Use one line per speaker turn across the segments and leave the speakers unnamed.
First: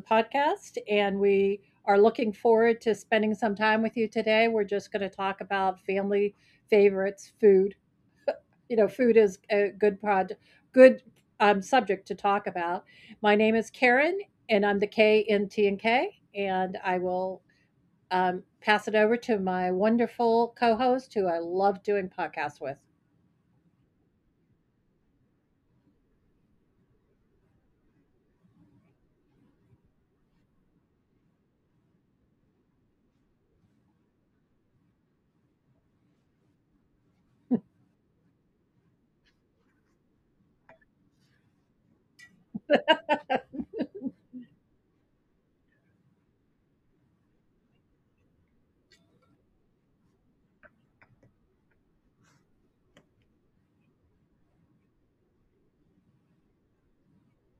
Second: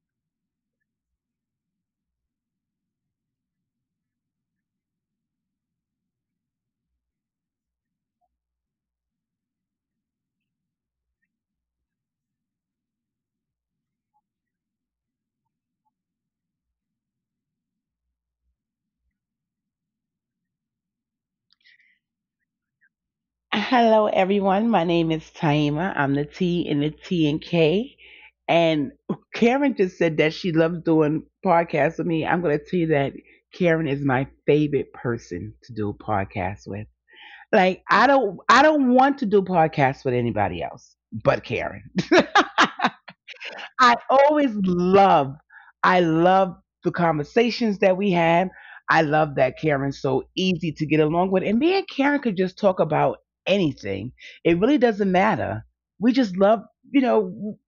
podcast. And we are looking forward to spending some time with you today. We're just going to talk about family favorites, food. You know, food is a good subject to talk about. My name is Karen, and I'm the K in T&K. And I will pass it over to my wonderful co host who I love doing podcasts with.
Hello, everyone. My name is Taima. I'm the T in the T and K. And Karen just said that she loves doing podcasts with me. I'm going to tell you that Karen is my favorite person to do podcasts with. Like I don't want to do podcasts with anybody else but Karen. I always love, I love the conversations that we had. I love that Karen's so easy to get along with. And me and Karen could just talk about anything. It really doesn't matter. We just love, you know,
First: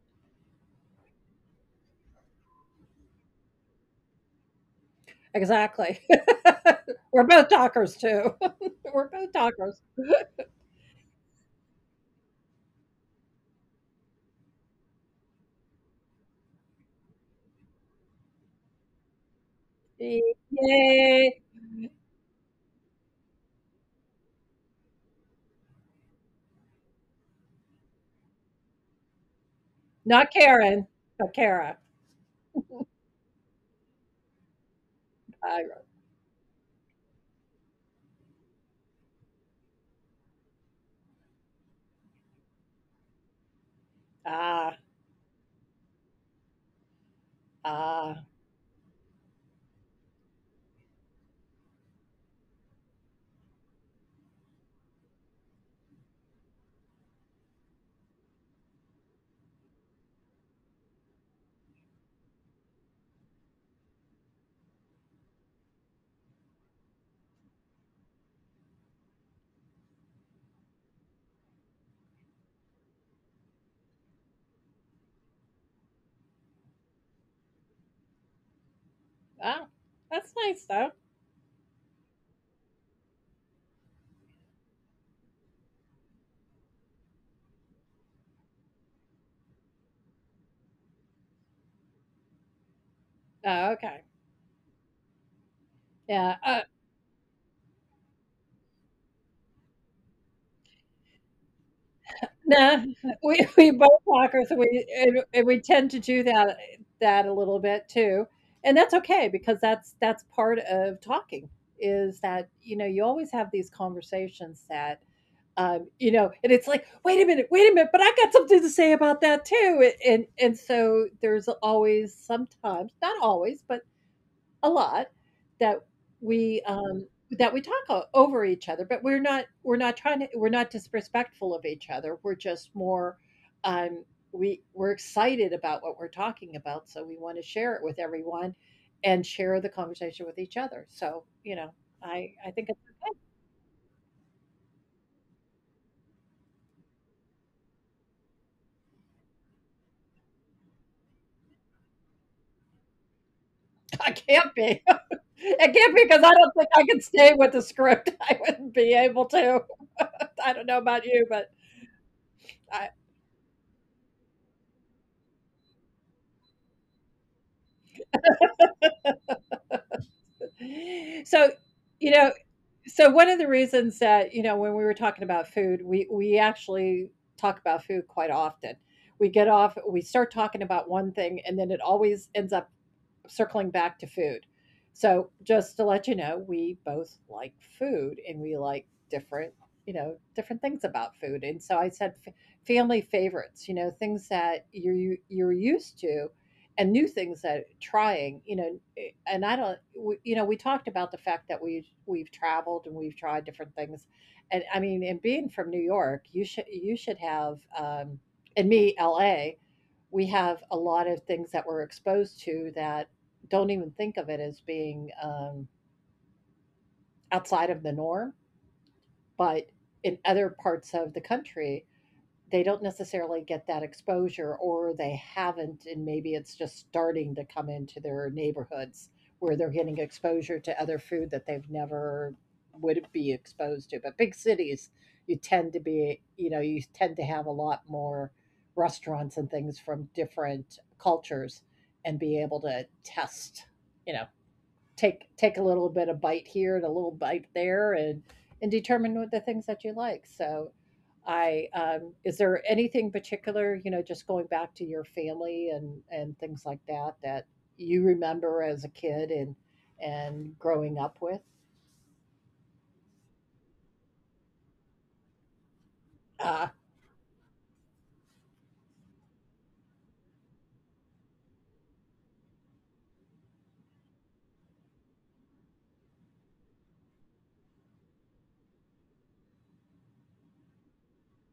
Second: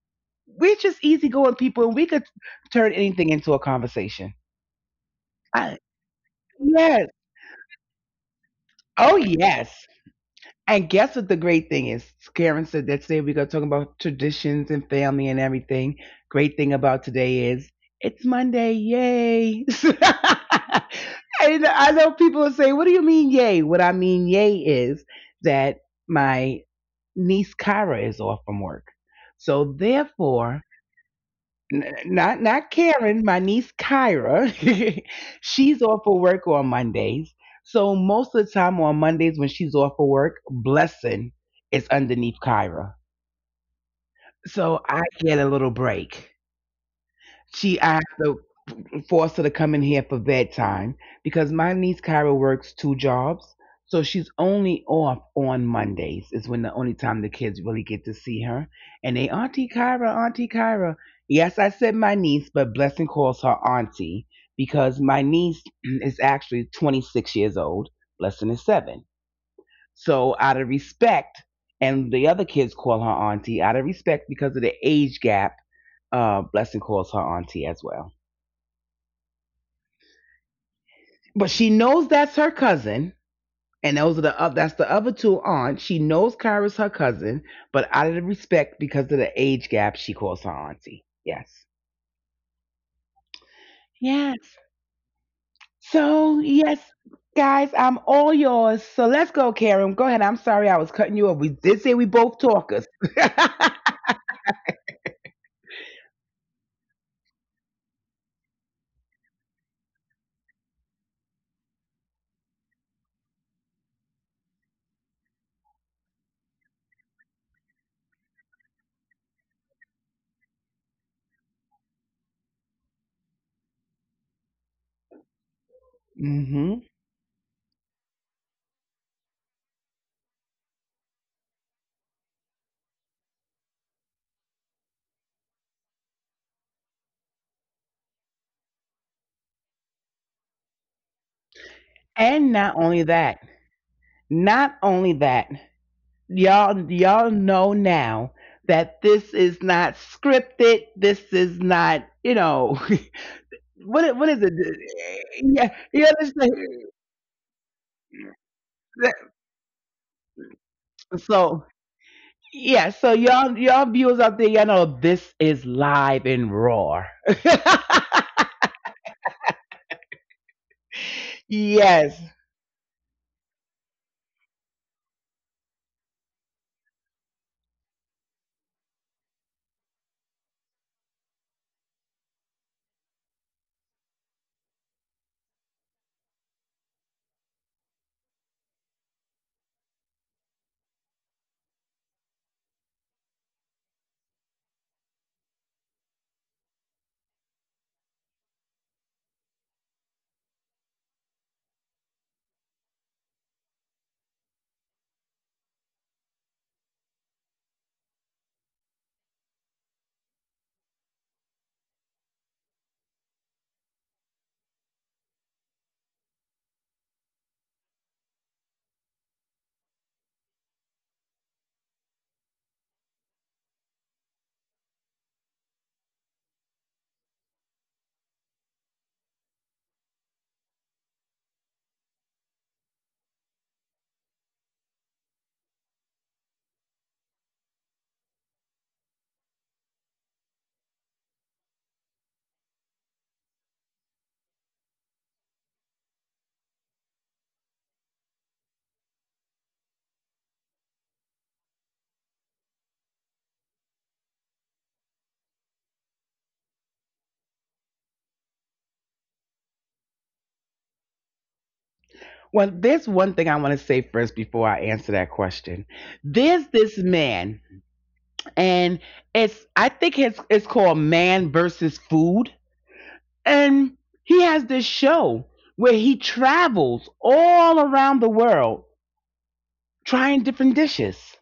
we're just easygoing people and we could turn anything into a conversation. I,
Exactly.
yes.
We're both talkers too. We're
Oh,
both talkers.
yes. And guess what the great thing is? Karen said that today we are talking about traditions and family and everything. Great thing about today is it's Monday, yay!
Yay!
And I know people will say, "What do you mean, yay?" What I mean, yay, is that my niece Kara is off from work, so
Not
therefore
Karen, but Kara.
not Karen, my niece Kyra. She's
I-
off for work on Mondays. So most of the time on Mondays when she's off for work, Blessing is underneath Kyra. So
Ah,
I get a little break. She asked
ah,
the for us to come in here for bedtime because my niece Kyra works two jobs. So she's only off on Mondays is when the only time the kids really get to see her. And they Auntie Kyra, Auntie Kyra. Yes, I said my niece, but Blessing calls her Auntie because my niece is actually 26 years old. Blessing is 7. So out of respect, and the other kids call her Auntie out of respect because of the age gap. Blessing calls her Auntie as well.
oh, that's nice though.
But she knows that's her cousin, and those are the that's the other two aunts. She knows Kyra's her cousin, but out of the respect because of the age gap, she calls her auntie. Yes.
Oh, okay.
Yes.
Yeah.
So yes, guys, I'm all yours. So let's go, Karen. Go ahead. I'm sorry I was cutting you off. We did say we both
Nah,
talkers.
we both talkers. And we tend to do that a little bit too, and that's okay because that's part of talking. Is that, you know, you always have these conversations that, you know, and it's like, wait a minute, but I got something to say about that too. And so there's always, sometimes not always, but a lot that
hmm
we talk over each other. But we're not trying to, we're not disrespectful of each other, we're just more, um we, we're excited about what we're talking about, so we want to share it with everyone and share the conversation with each other. So you know, I
And
think
not only that, y'all know now that this is not scripted. This is not. what
I
it- what is it?
can't be
Yeah,
it can't
you
be, because I
understand?
don't think I could stay with the script. I wouldn't be able to. I don't know about you, but
So yeah,
I.
so y'all viewers out there, y'all know this is live and raw.
so, you
Yes.
know, so one of the reasons that, you know, when we were talking about food, we actually talk about food quite often. We get off, we start talking about one thing, and then it always ends up circling back to food. So just to let you know, we both like food and we like different, you know, different things about food. And so I said, family favorites, you know, things that you're used to and new things that trying, you know. And I don't, we, you know, we talked about the fact that we've traveled and we've tried different things. And I mean, and being from New York, you should have, and me LA, we have a lot of things that we're exposed to that don't even think of it as being, outside of the norm. But in other parts of the country, they don't necessarily get that exposure, or they haven't, and maybe it's just starting to come into their neighborhoods where they're getting exposure to other food that they've never would be exposed to. But big cities, you tend to be, you know, you tend to have a lot more restaurants and things from different cultures and be able to test, you know, take a little bit of bite here and a little bite there, and determine what the things that you like. So I is there anything particular, you know, just going back to your family and things like that that you remember as a kid and growing up with?
Well, there's one thing I want to say first before I answer that question.
uh
There's this man, and it's I think it's called Man versus Food, and he has this show where he travels all around the world trying different dishes.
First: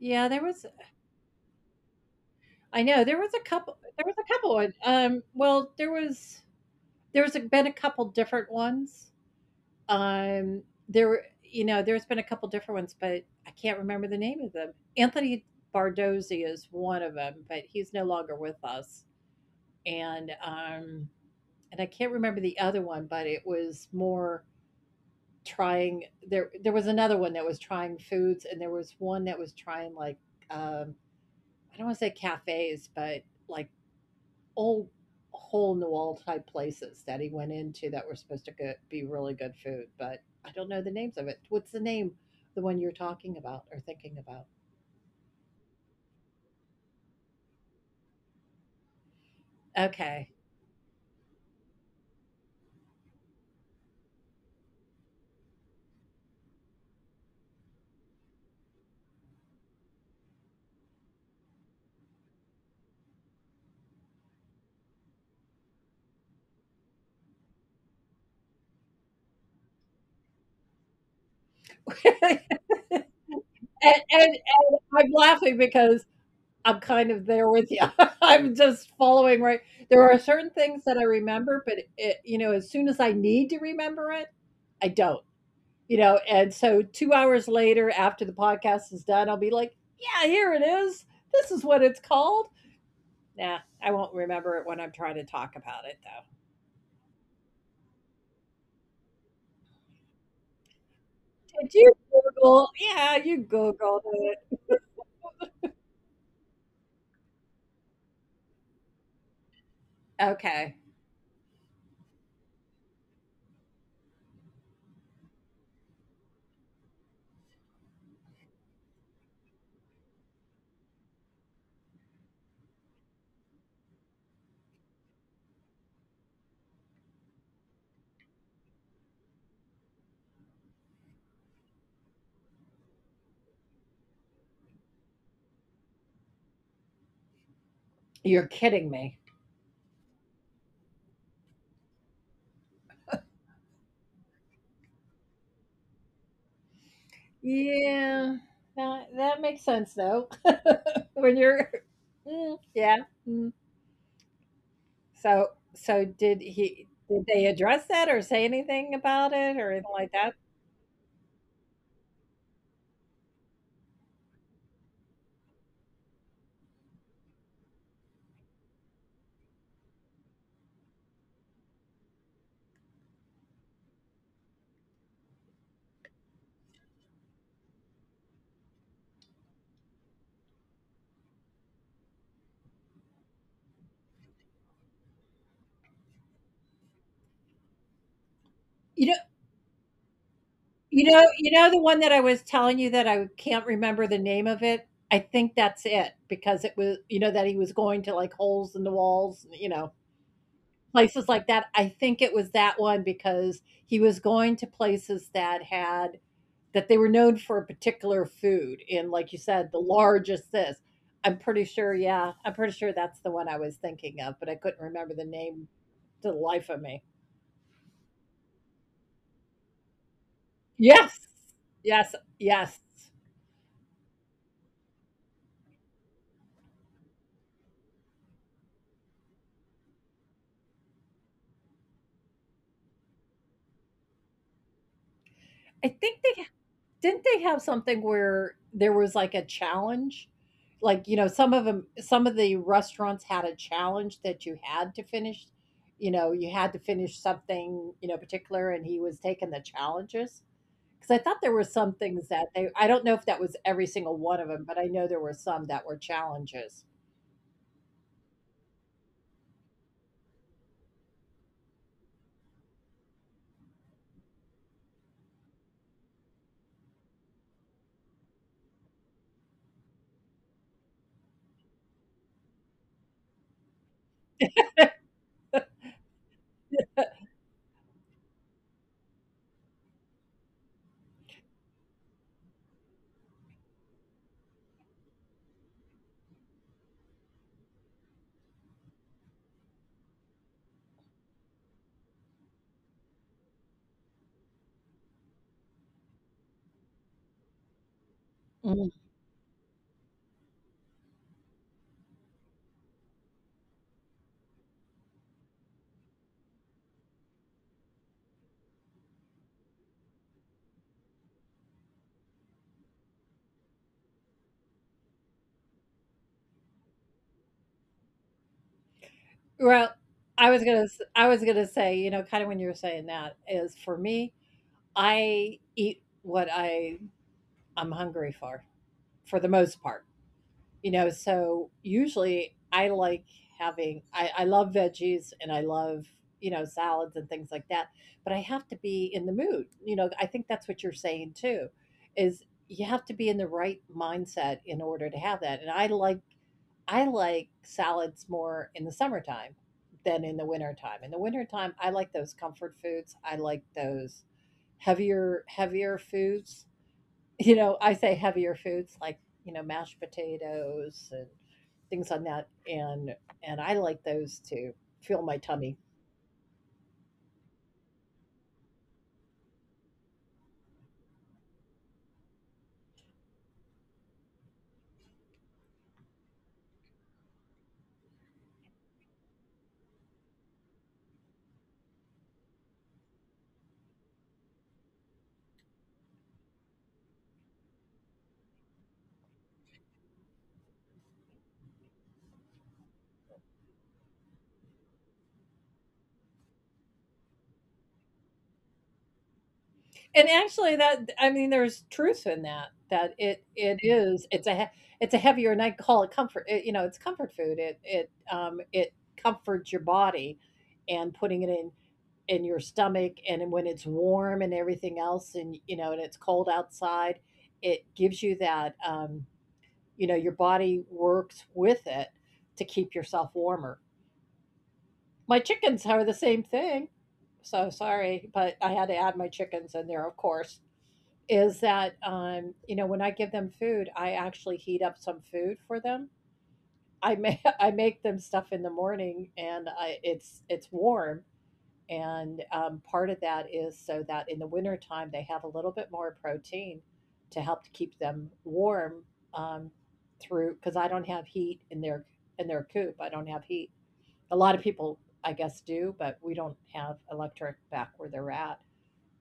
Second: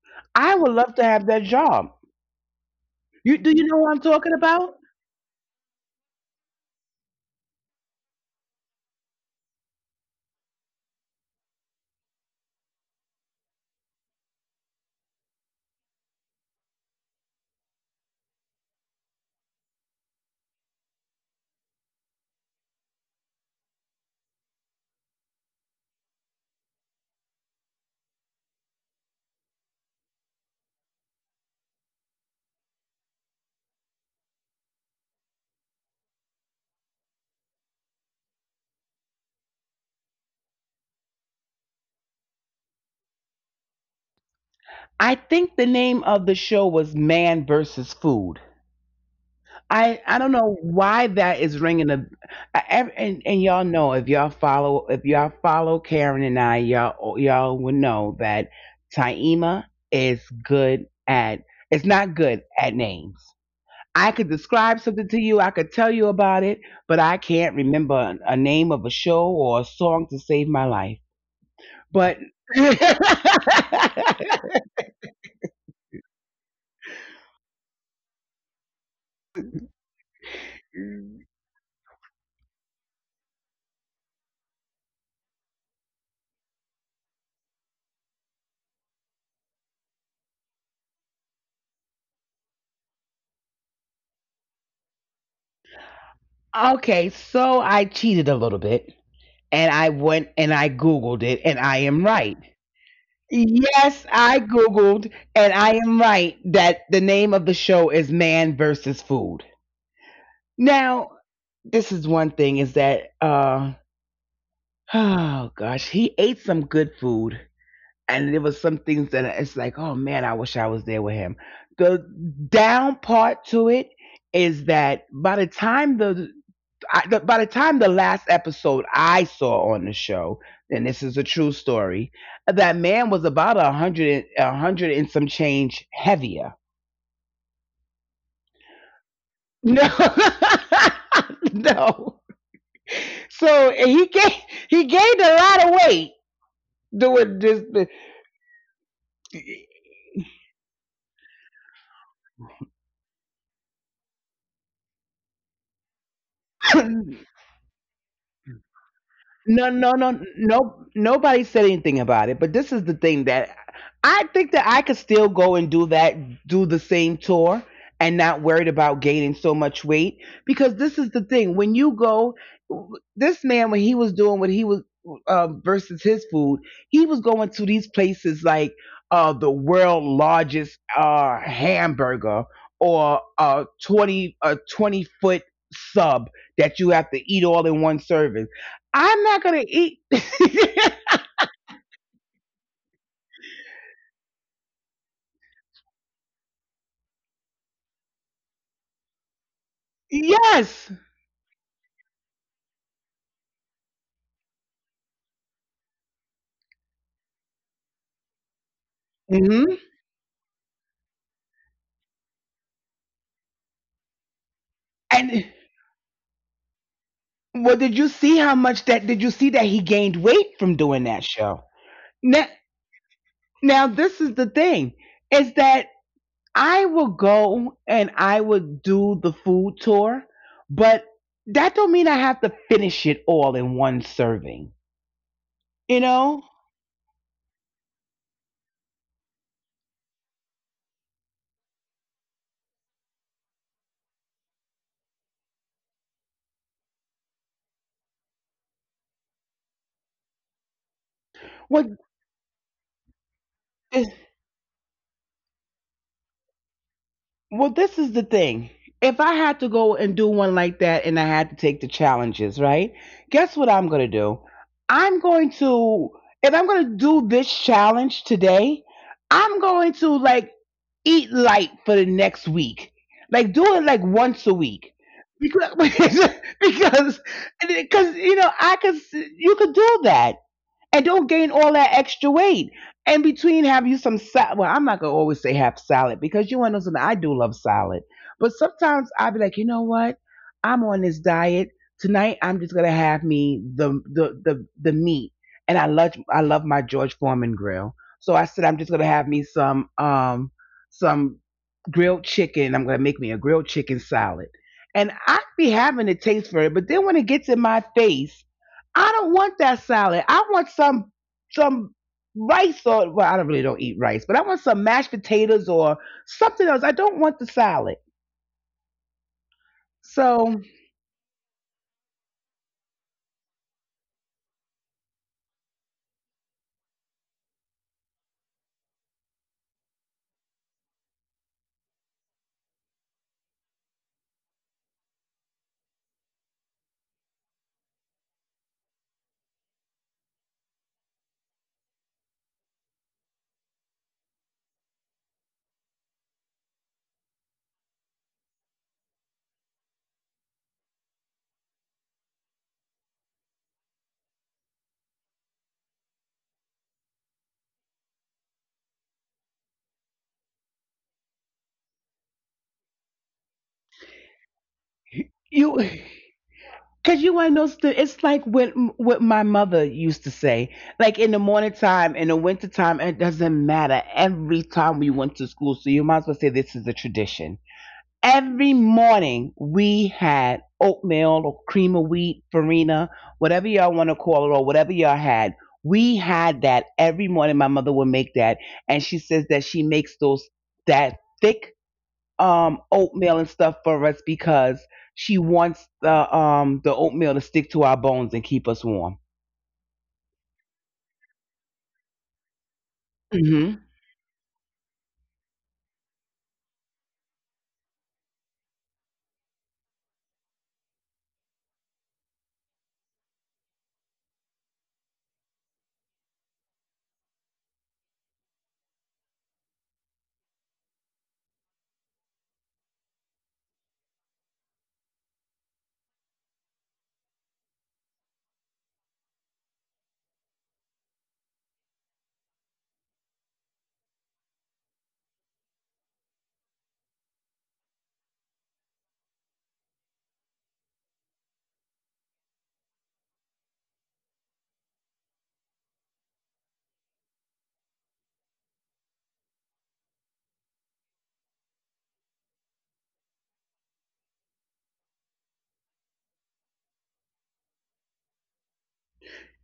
yeah, there
I
was,
would love to have that job.
I know there was
You
a
do you know
couple,
what I'm
there was
talking
a couple of-
about?
well, there was, there's been a couple different ones. Um, there were, you know, there's been a couple different ones, but I can't remember the name of them. Anthony Bardozzi is one of them, but he's no longer with us. And um, and I can't remember the other one, but it was more trying. There was another one that was trying foods, and there was one that was trying like, um, I don't want to say cafes, but like old hole in the wall type places that he went into that were supposed to go, be really good food, but I don't know the names of it. What's the name? The one you're talking about or thinking about?
I think the name of the show was Man versus Food. I
Okay.
don't know why that is ringing a And y'all know if y'all follow Karen and I, y'all would know that Taima is good at it's not good at names. I could describe something to you, I could tell you about it, but I can't remember a name of a show or a song to save my life. But
and, and I'm laughing because I'm kind of there with you. I'm just following right. There are certain things that I remember, but it, you know, as soon as I need to remember it, I don't. You know, and so 2 hours later, after the podcast is done, I'll be like, "Yeah, here it is. This is what it's called." Nah, I won't remember it when I'm trying to talk about it, though.
Okay, so I cheated a little bit and I went and I Googled it and I am
Did you
right.
Google? Yeah, you
Yes,
Googled
I
it.
Googled and I am right that the name of the show is Man versus Food.
Okay.
Now, this is one thing is that, oh gosh, he ate some good food and there was some things that it's like, oh man, I wish I was there with him. The down part to it is that by the time the I, the, by the time the last episode I saw on the show, and this is a true story, that man was about a hundred and some change heavier.
You're kidding me.
No, no. So he gained a lot of weight doing
Yeah. That,
this.
that makes sense, though. when you're, mm, yeah. Mm. So, so did he? Did they address that or say anything about
No,
it
no,
or
no,
anything like that?
no. Nobody said anything about it. But this is the thing that I think that I could still go and do that, do the same tour, and not worried about gaining so much weight. Because this is the thing: when you go, this man when he was doing what he was versus his food, he was going to these places like the world largest hamburger or a 20-foot sub that you have to eat all in one serving.
You know,
I'm not gonna eat.
you know the one that I was telling you that I can't remember the name of it. I think that's it because it was, you know, that he was going to like holes in the walls, you know,
Yes.
places like that. I think it was that one because he was going to places that had that they were known for a particular food, and like you said, the
hmm
largest this. I'm pretty sure, yeah. I'm pretty sure that's the one I was thinking of, but I couldn't remember the
And
name to the life of me.
well, did you see how much that? Did you see that he gained weight from doing
Yes.
that show?
Yes.
Now,
Yes.
now, this is the thing: is that I will go and I would do the food tour, but that don't mean I have to finish it all in one serving.
I
You
think they
know
Didn't they have something where there was like a challenge? Like, you know, some of them, some of the restaurants had a challenge that you had to finish. You know, you had to finish something, you know, particular, and he was taking the challenges. Because I thought there
what?
were some things that they, I don't know if that was every single one of them, but I know there were some that were challenges.
Well, this is the thing. If I had to go and do one like that and I had to take the challenges, right? Guess what I'm going to do? I'm going to, if I'm going to do this challenge today, I'm going to like eat light for the next week. Like do it like once a week. Because, because, you know, you could do that and don't gain all that extra weight. And between, have you some salad. Well, I'm not gonna always say have salad because you want to know something. I do love salad, but sometimes I will be like, you know what? I'm on this diet tonight. I'm just gonna have me the meat, and I love my George Foreman grill. So I said I'm just gonna
Mhm.
have me some grilled chicken. I'm gonna make me a grilled chicken salad, and I be having a taste for it. But then when it gets in my face I don't want that salad. I want some rice or well, I don't really don't eat rice, but I want some mashed potatoes or something else. I don't want the salad.
Well,
So
I was gonna say, you know, kind of when you were saying that is for me, I eat what I'm hungry for the most part. You know, so usually I like having I love veggies and I love, you know, salads and things like that, but I have to be in the mood. You know, I think that's what you're saying too, is you have to be in the right mindset in order to have that. And I like salads more in the summertime than in the wintertime. In the wintertime, I like those comfort foods. I like those heavier foods. You know, I say heavier foods like, you know, mashed potatoes and things on that, and I like those to fill my tummy.
you, because you want to know, it's like what my mother used to say. Like in the morning time, in the winter time, it doesn't matter. Every time we went to school, so you might as well say this is a tradition. Every morning we had oatmeal or cream of wheat, farina, whatever y'all want to call it, or whatever y'all had. We had that every morning. My mother would make that, and she says that she makes those that thick oatmeal and stuff for us because she wants the oatmeal to stick to our bones and keep us warm.
And actually, that I mean, there's truth in that. That it
hmm
is it's a it's a heavier, and I call it comfort. It, you know, it's comfort food. It comforts your body, and putting it in your stomach, and when it's warm and everything else, and you know, and it's cold outside, it gives you that, you know, your body works with it to keep yourself warmer. My chickens are the same thing. So sorry, but I had to add my chickens in there, of course, is that, you know, when I give them food, I actually heat up some food for them. I make I make them stuff in the morning, and it's warm, and part of that is so that in the wintertime they have a little bit more protein to help to keep them warm, um, through. Because I don't have heat in their coop, I don't have heat. A lot of people, I guess, do, but we don't have electric back where they're at.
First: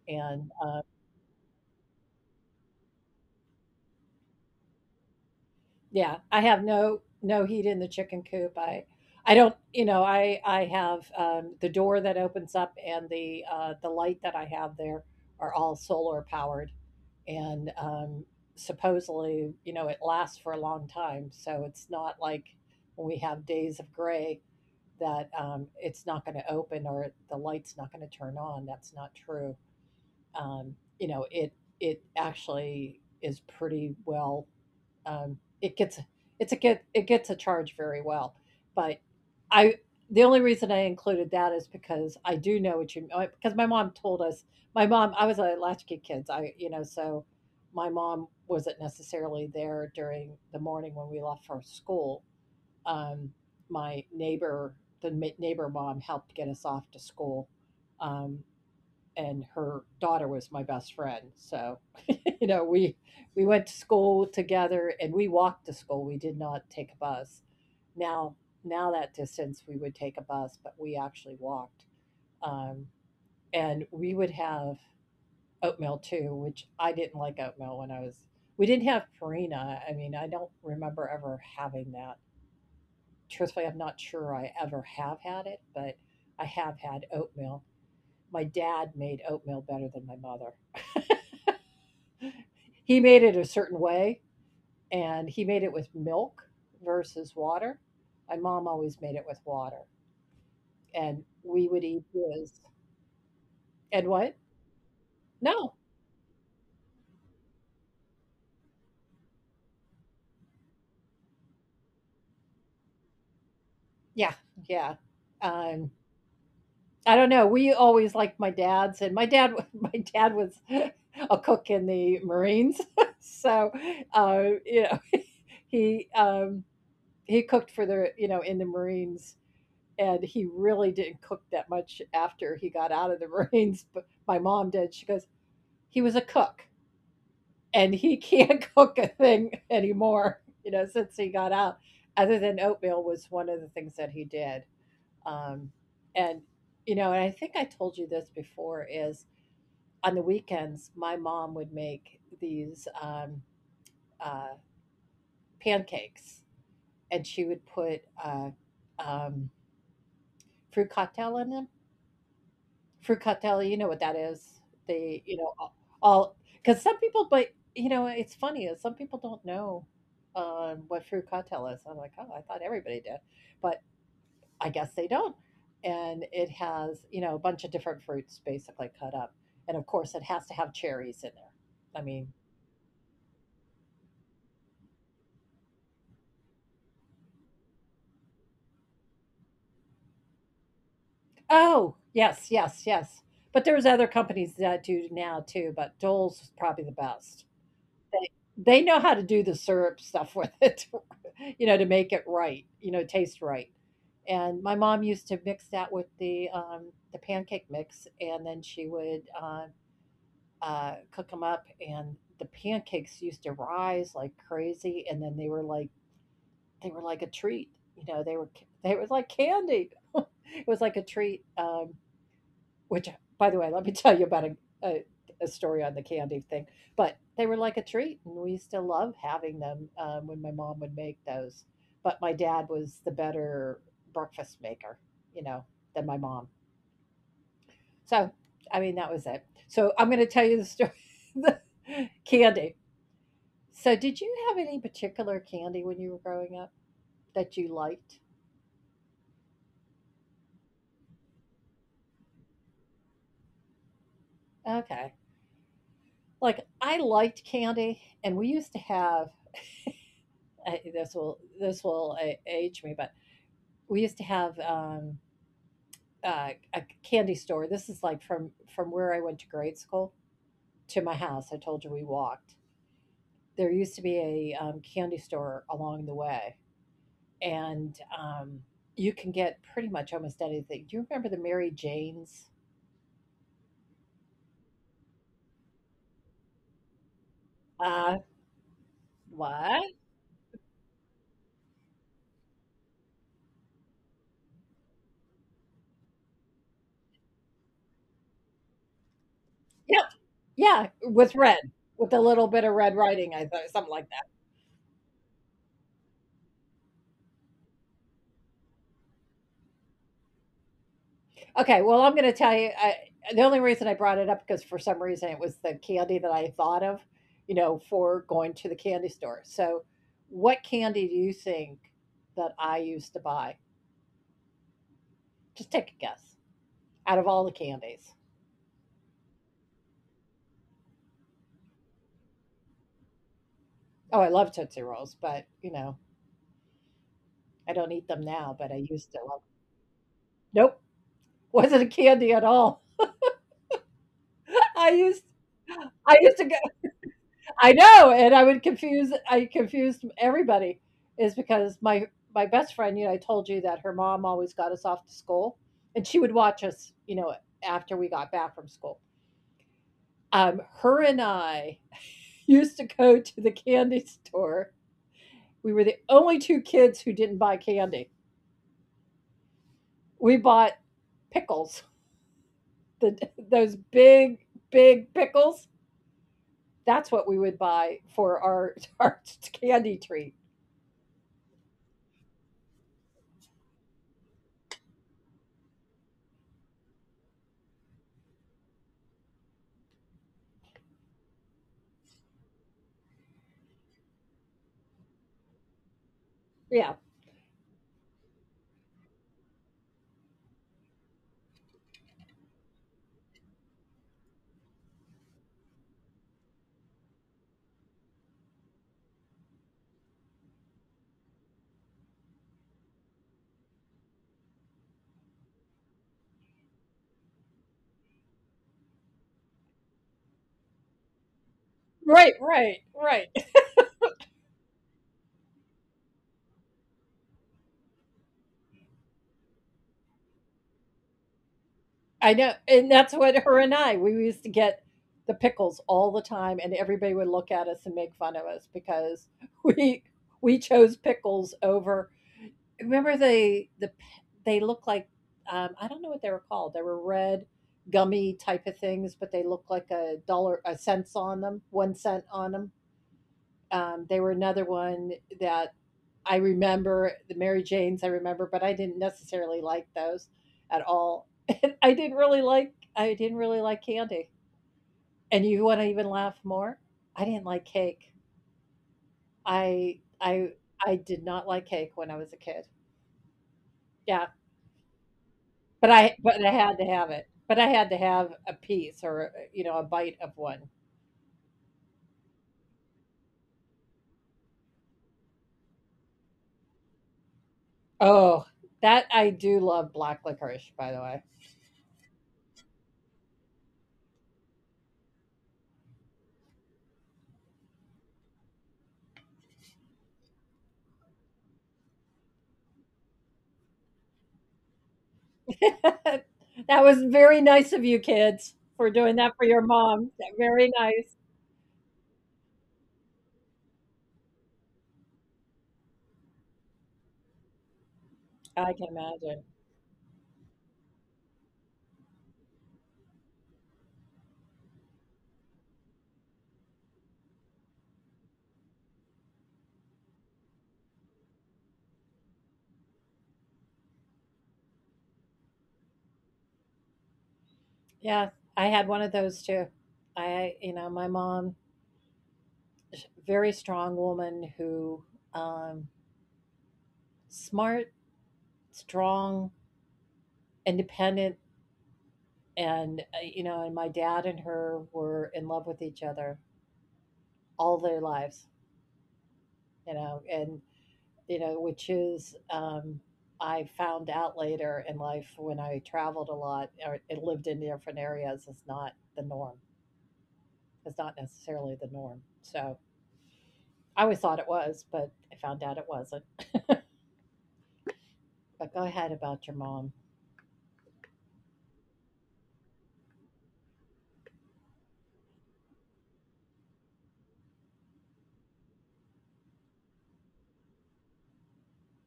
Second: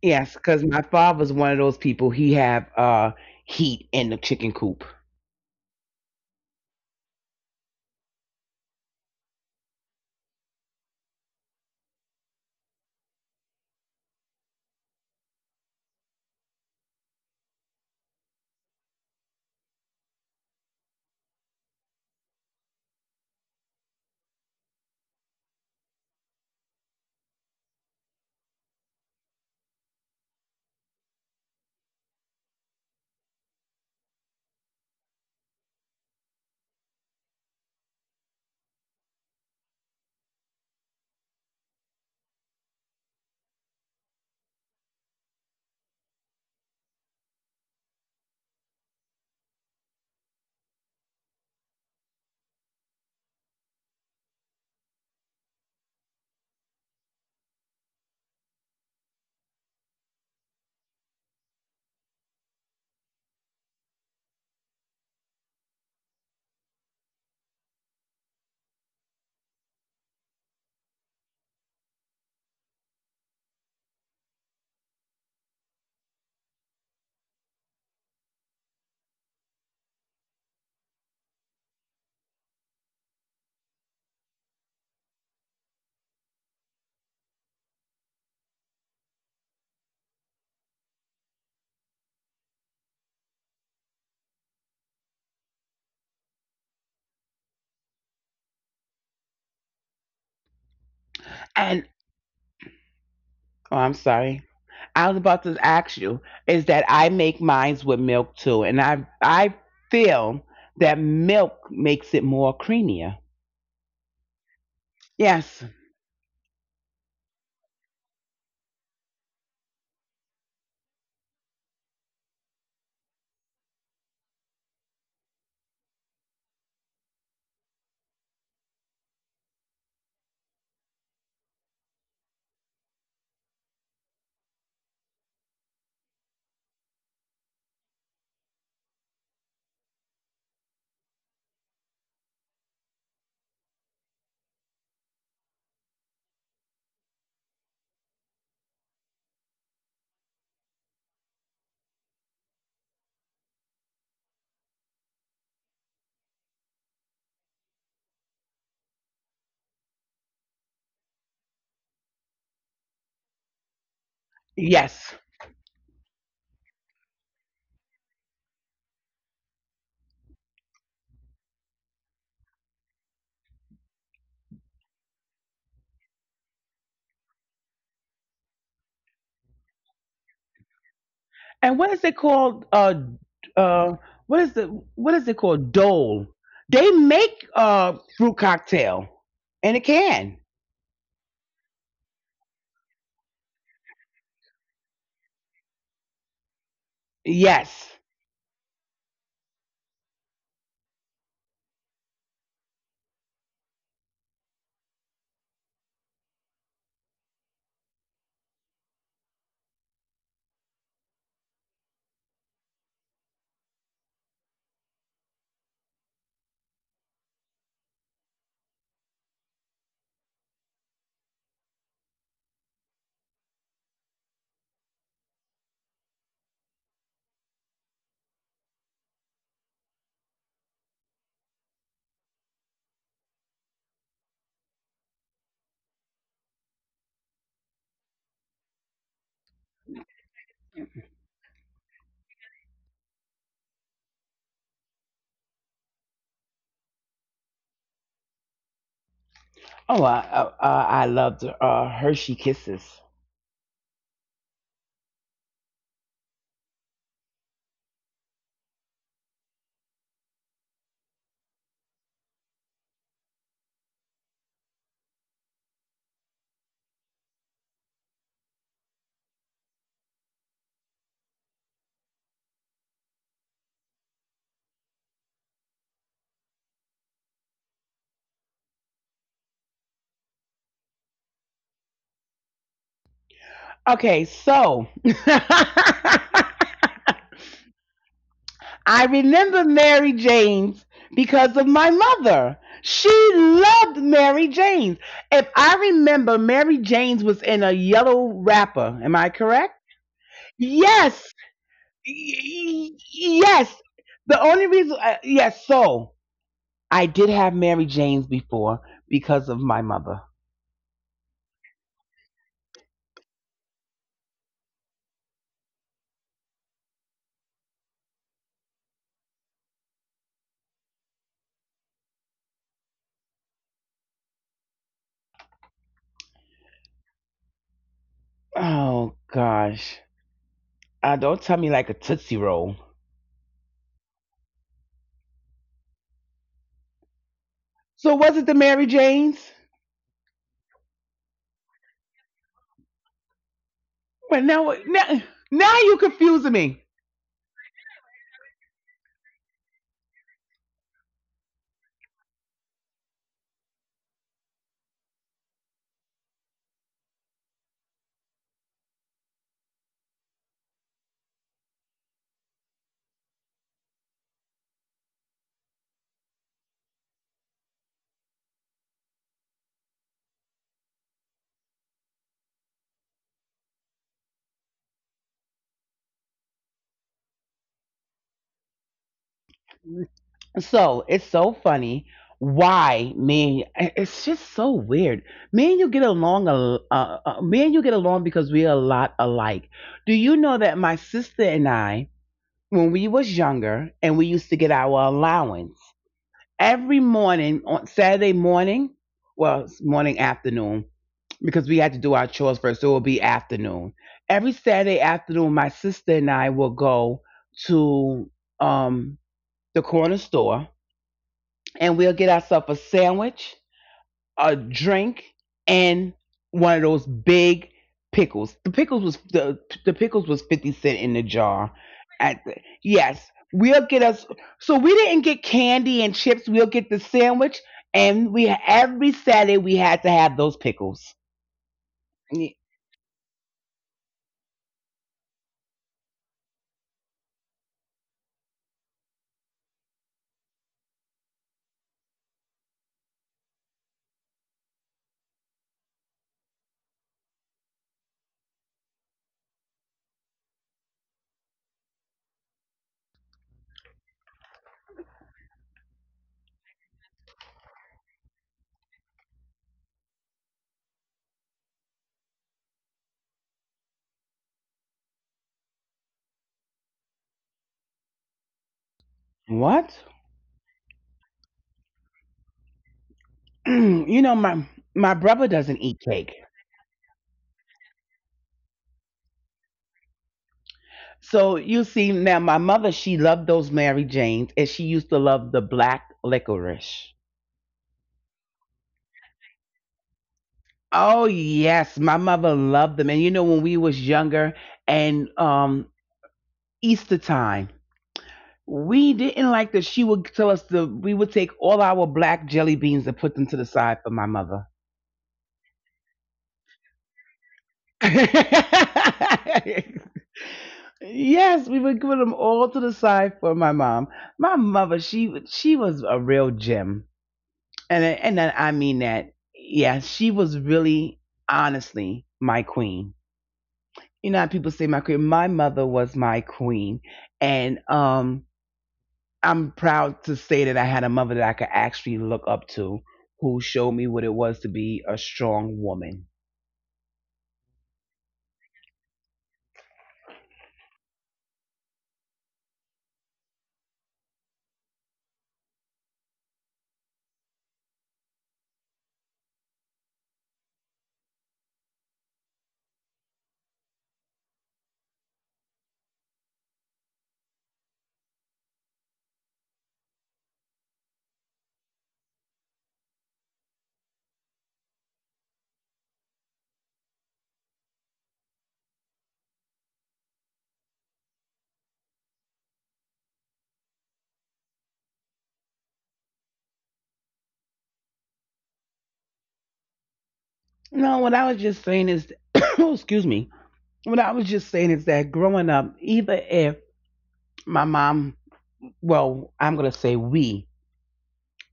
Yes,
and,
because my
uh,
father's one of those people. He have heat in the chicken coop,
yeah, I have no heat in the chicken coop. I don't, you know, I have, the door that opens up and the light that I have there are all solar powered, and supposedly, you know, it lasts for a long time. So it's not like when we have days of gray that, it's not going to open or the light's not going to turn on. That's not true. You know, it actually is pretty well, it gets it gets a charge very well. But I the only reason I included that is because I do know what you, because my mom told us. My mom I was a latchkey kids, I, you know, so my mom wasn't necessarily there during the morning when we left for school. um, my neighbor, the neighbor mom, helped get us off to school, um, and her daughter was my best friend. So you know, we went to school together, and we walked to school. We did not take a bus. now Now that distance we would take a bus, but we actually walked. um, and we would have oatmeal too, which I didn't like oatmeal when I was, we didn't have Purina. I mean, I don't remember ever having that, truthfully. I'm not sure I ever have had it, but I have had oatmeal. My dad made oatmeal better than my mother. He made it a certain way, and he made it with milk versus water. My mom always made it with water, and we would eat
and
his. And
oh,
what?
I'm sorry. I was
No.
about to ask you is that I make mines with milk too, and I feel that milk makes it more creamier.
Yeah, yeah. Um,
Yes,
I don't know. We always liked my dad's, and my dad, my dad was a cook in the Marines, so you know, he um, he cooked for the, you know, in the Marines, and he really didn't cook that much after he got out of the Marines. But my mom did. She goes, he was a cook, and he can't cook a thing anymore, you know, since he got out. Other than oatmeal was one of the things that he did. Um, and, you know, and I think I told you this before is on the weekends, my mom would make these uh, pancakes, and she would put um, fruit cocktail in them. Fructatelli, you know what that is. They, you
yes.
know, all cuz some people but you know, it's funny is some people don't know what fructelle is. I'm like, "Oh, I thought everybody did." But I guess they don't. And it has, you know, a bunch of different fruits basically cut up. And of course, it has to have cherries in there. I
And what
mean,
is it called? Uh, what is it called? Dole. They make fruit cocktail in a can.
oh, yes, yes, yes. But there's other companies that do now too, but Dole's is probably the best.
Yes.
They know how to do the syrup stuff with it, you know, to make it right, you know, taste right. And my mom used to mix that with the pancake mix, and then she would cook them up, and the pancakes used to rise like crazy, and then they were like a treat, you know. They were, they was like candy. It was like a treat. Which by the way, let me tell you about a, a story on the candy thing. But they were like a treat, and we used to love having them when my mom would make those. But my dad was the better breakfast maker, you know, than my mom. So I mean, that was it. So I'm going to tell you the story. The candy. So did you have any particular candy when you were growing up that you liked?
Oh, I loved Hershey Kisses.
Okay, like, I liked candy, and we used to have this will, this will age me, but we used to have a candy store. This is like from where I went to grade school to my house. I told you we walked. There used to be a candy store along the way, and you can get pretty much almost anything. Do you remember the Mary Janes?
Okay, so
Uh,
I
what?
remember Mary Jane's because of my mother. She loved Mary Jane's. If I remember, Mary Jane's was in a yellow wrapper. Am I
Yep.
correct?
Yeah, with red,
Yes.
with a little bit of red writing.
Y-
I thought something like,
Yes. The only reason, yes, so I did have Mary Jane's before because of my mother.
okay, well, I'm going to tell you. The only reason I brought it up because for some reason it was the candy that I thought of, you know, for going to the candy store. So, what candy do you think that I used to buy? Just take a guess out of all the candies.
Oh, gosh. Don't tell me like a Tootsie Roll.
Oh, I love Tootsie Rolls, but you know, I don't eat them now,
So
but I
was it the
used to
Mary
love.
Jane's?
Nope, wasn't a candy at all. I
But
used
now, now,
I
now
used to
you're confusing me.
I know, and I would confuse, I confused everybody is because my best friend, you know, I told you that her mom always got us off to school, and she would watch us, you know, after we got back from school. Her and I used to go to the candy store. We were the only two kids who didn't buy candy. We bought pickles, the, those big, big pickles. That's what we would buy for our our candy treat.
So it's so funny why me. It's just so weird. Me and you get along. Me and you get along because we are a lot alike. Do you know that my sister and I, when we was younger, and we used to get our allowance
Yeah.
every morning on Saturday morning, well, it's morning afternoon. Because we had to do our chores first. So it will be afternoon. Every Saturday afternoon, my sister and I will go to um, the corner store and we'll get ourselves a sandwich, a drink, and one of those big pickles. The pickles was 50 cent in the jar.
Right, right,
At the,
right.
yes, we'll get us. So we didn't get candy and chips. We'll get the sandwich, and we every Saturday we had to have those pickles.
I know, and
Ye-
that's what her and I, we used to get the pickles all the time, and everybody would look at us and make fun of us because we we chose pickles over. Remember the they look like I don't know what they were called. They were red gummy type of things, but they looked like a dollar a cents on them, 1¢ on them. They were another one that I remember. The Mary Janes, I remember, but I didn't necessarily like those at all. And I didn't really like, candy. And you wanna even laugh more? I didn't like cake. I I
What?
I did not like cake when I was a kid. Yeah,
You know, my
but
brother doesn't
I
eat
had to
cake.
have it. But I had to have a piece or, you know, a bite of one.
So you see, now my mother, she loved those Mary Janes, and she used to love the black licorice.
Oh, that I do love black licorice, by the
Oh yes, my mother loved them. And you know, when we was younger and Easter time, we didn't like that. She would tell us the we would take all our black jelly beans and put them to the side for my mother.
way. That was very nice of you kids for doing that for your mom. Very nice.
Yes, we would put them all to the side for my mom. My mother, she was a real gem, and
I
I-
can
and I I
imagine.
mean that. Yeah, she was really, honestly, my queen. You know, how people say my queen. My mother was my queen, and I'm proud to say that I had a mother that I could actually look up to, who showed me what it was to be a strong woman.
Yeah, I had one of those too. I, you know, my mom, very strong woman who, um, smart, strong, independent, and, you know, and my dad and her were in love with each other all their lives, you know, and, you know, which is, I found out later in life when I traveled a lot or lived in different areas is not the norm. It's not necessarily the norm. So, I always thought it was, but I found out it wasn't. But go ahead about your mom.
No, what I was just saying is, excuse me. What I was just saying is that growing up, either if my mom, well, I'm going to say we,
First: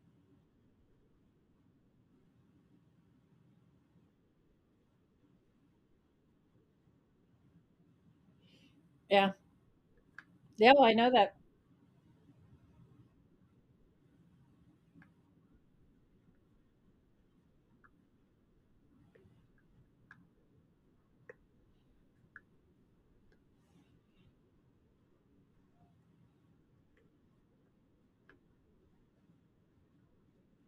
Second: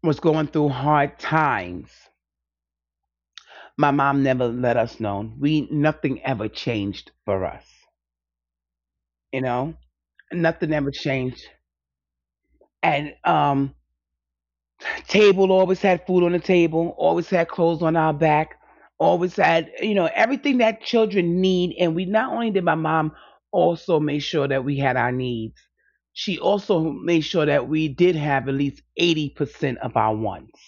was going through hard times. My mom never let us know. We, nothing ever changed for us,
Yeah.
you know?
Yeah,
Nothing ever
I know that.
changed. And Table always had food on the table, always had clothes on our back, always had, you know, everything that children need. And we not only did my mom also make sure that we had our needs, she also made sure that we did have at least 80% of our wants.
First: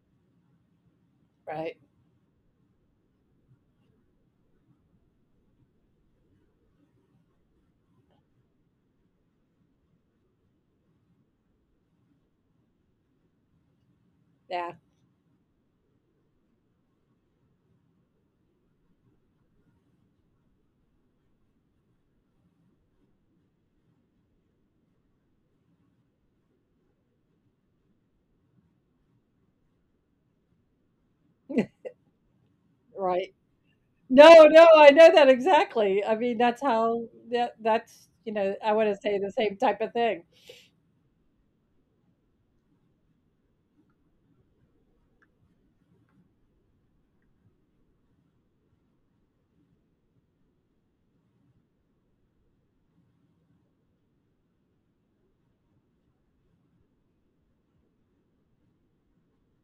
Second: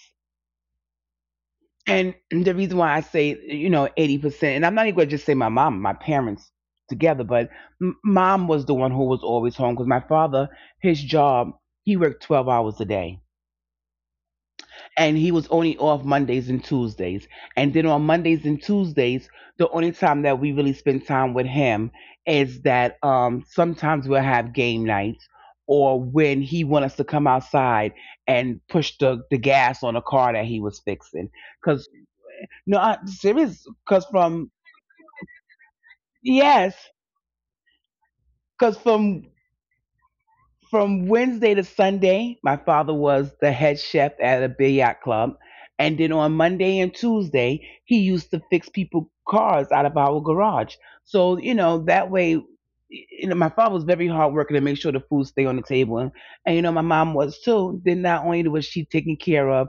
Right.
And the reason why I say, you know, 80%, and I'm not even going to just say my mom, my parents together, but mom was the one who was always home because my father, his job, he worked 12 hours a day,
Yeah.
and he was only off Mondays and Tuesdays. And then on Mondays and Tuesdays, the only time that we really spend time with him is that sometimes we'll have game nights, or when he want us to come outside and push the gas on a car that he was fixing because no, I,
Right.
serious.
No, no, I know that exactly. I mean, that's
Yes,
how that's, you know, I
cause
want to say the
from
same type of thing.
from Wednesday to Sunday, my father was the head chef at a billiard club, and then on Monday and Tuesday, he used to fix people cars out of our garage. So you know that way, you know my father was very hardworking to make sure the food stay on the table, and you know my mom was too. Then not only was she taking care of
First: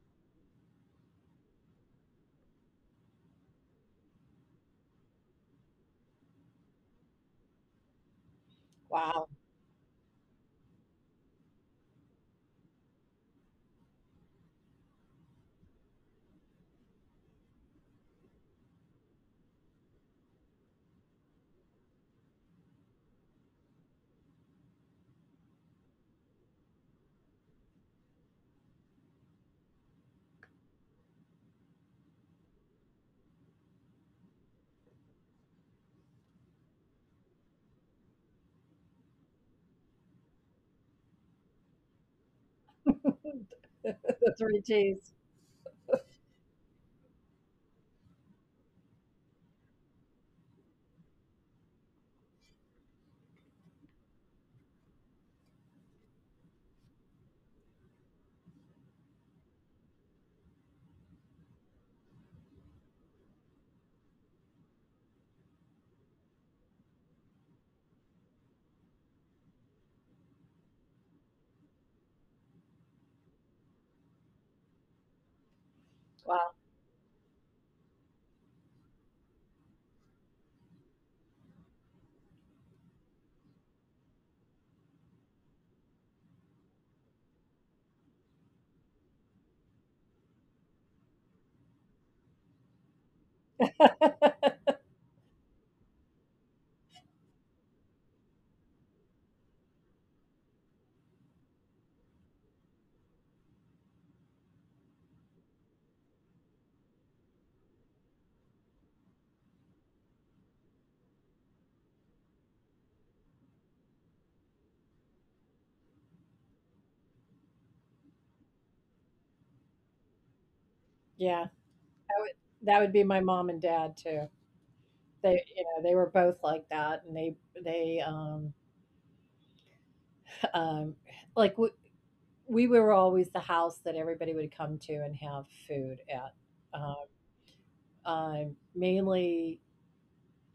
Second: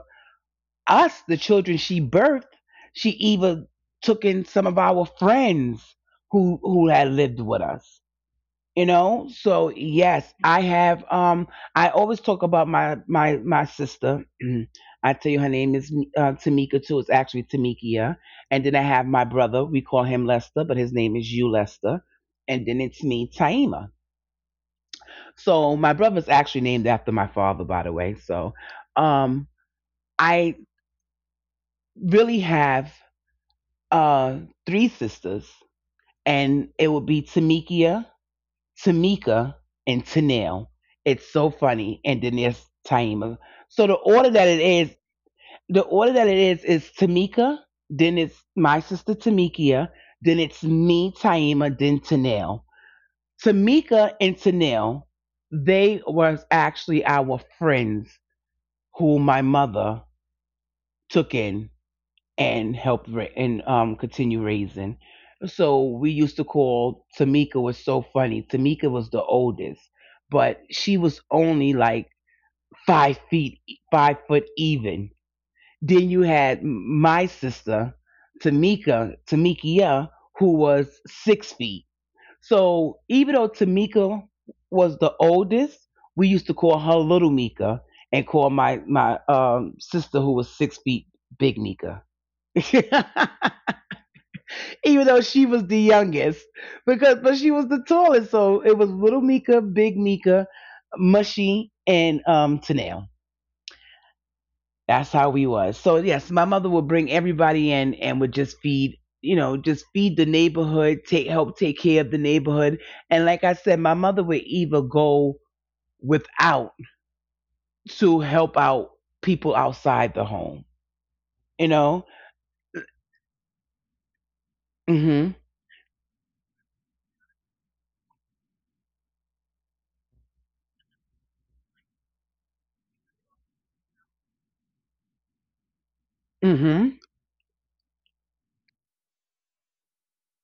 us, the children she birthed, she even took in some of our friends who had lived with us. You
Wow.
know, so yes, I have. I always talk about my sister. I tell you, her name is Tamika too. It's actually Tamikia. And then I have my brother. We call him Lester, but his name is you Lester. And then it's me, Taima. So my brother's actually named after my father, by the way. So, um, I really have uh, three sisters, and it would be Tamikia, Tamika, and Tanel. It's so funny. And then there's Taima. So
The three G's.
the order that it is Tamika, then it's my sister Tamikia, then it's me, Taima, then Tanel. Tamika and Tanel, they was actually our friends who my mother took in and continue raising. So we used to call Tamika was so funny. Tamika was the oldest, but she was only like 5 feet, 5 foot even. Then you
Wow.
had my sister, Tamikia, who was 6 feet. So even though Tamika was the oldest, we used to call her Little Mika and call my sister who was 6 feet Big Mika. Even though she was the youngest, because but she was the tallest, so it was Little Mika, Big Mika, Mushy, and Tanel. That's how we was. So yes, my mother would bring everybody in and would just feed, you know, just feed the neighborhood, take help take care of the neighborhood. And like I said, my mother would either go without to help out people outside the home,
Yeah. That
you know.
would, that would be my mom and dad too. They,
Mm-hmm.
you know, they were both like that, and they they um um like we were always the house that everybody would come to and have food at. um,
Mm-hmm.
mainly,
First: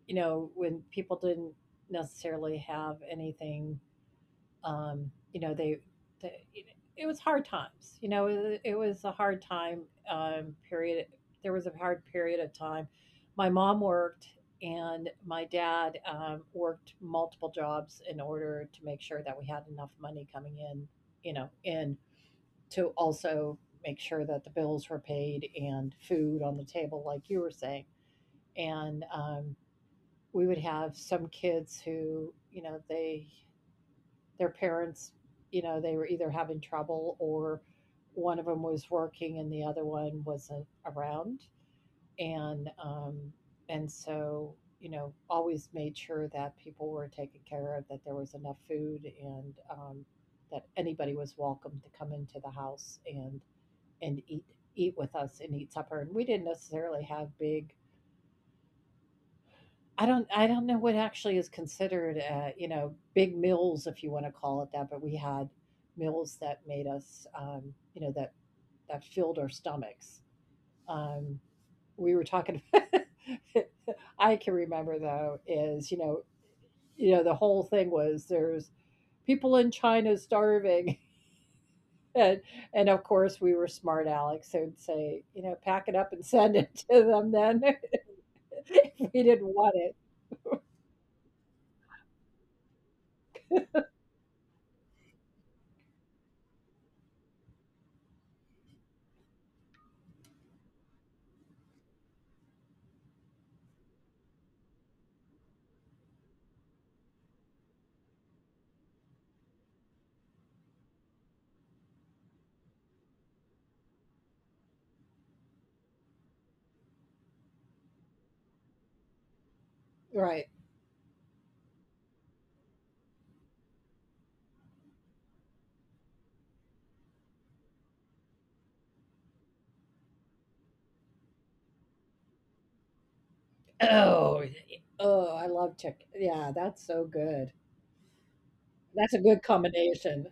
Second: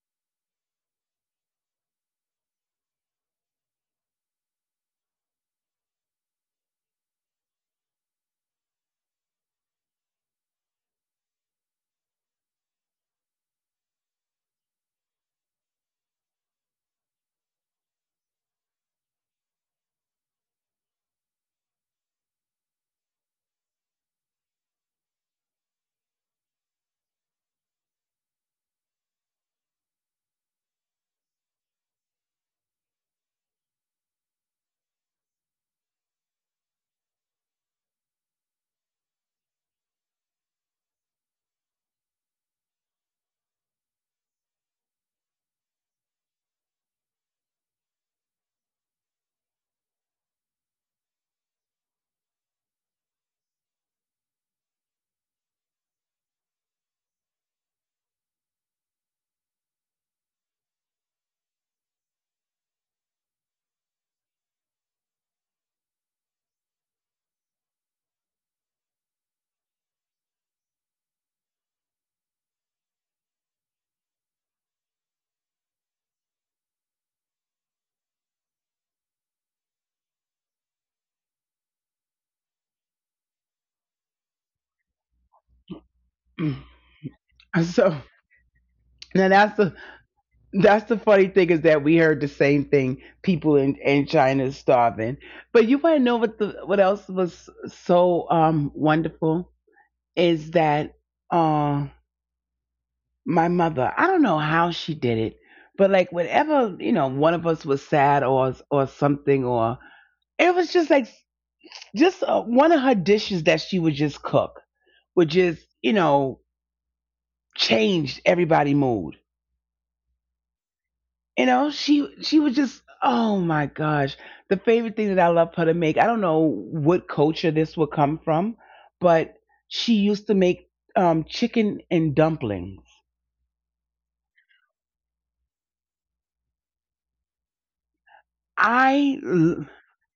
you know, when people didn't necessarily have anything, you know, they you know, it was hard times. You know, it was a hard time period. There was a hard period of time. My mom worked, and my dad worked multiple jobs in order to make sure that we had enough money coming in. You know, and to also make sure that the bills were paid and food on the table, like you were saying. And we would have some kids who, you know, they their parents, you know, they were either having trouble, or one of them was working and the other one wasn't around, and um, and so you know, always made sure that people were taken care of, that there was enough food, and that anybody was welcome to come into the house and and eat eat with us and eat supper. And we didn't necessarily have big, I don't know what actually is considered, you know, big mills if you want to call it that, but we had mills that made us, you know, that filled our stomachs. Um, we were talking. I can remember though is you know, the whole thing was there's people in China starving. And, and of course, we were smart Alex, so would say, you know, pack it up and send it to them. Then,
So
if we
now
didn't
that's
want it,
That's the funny thing is that we heard the same thing. People in China is starving. But you want to know what the what else was so wonderful is that uh my mother. I don't know how she did it, but like whenever you know one of us was sad or something, or it was just like just one of her dishes that she would just cook would just, you know, change everybody mood.
right?
You know, she was just, oh my gosh, the favorite thing that I love her to make, I don't know what culture this would come from, but she used to make chicken and dumplings.
Oh, oh, I love chicken. Yeah, that's so good. That's
i
a good
l-
combination.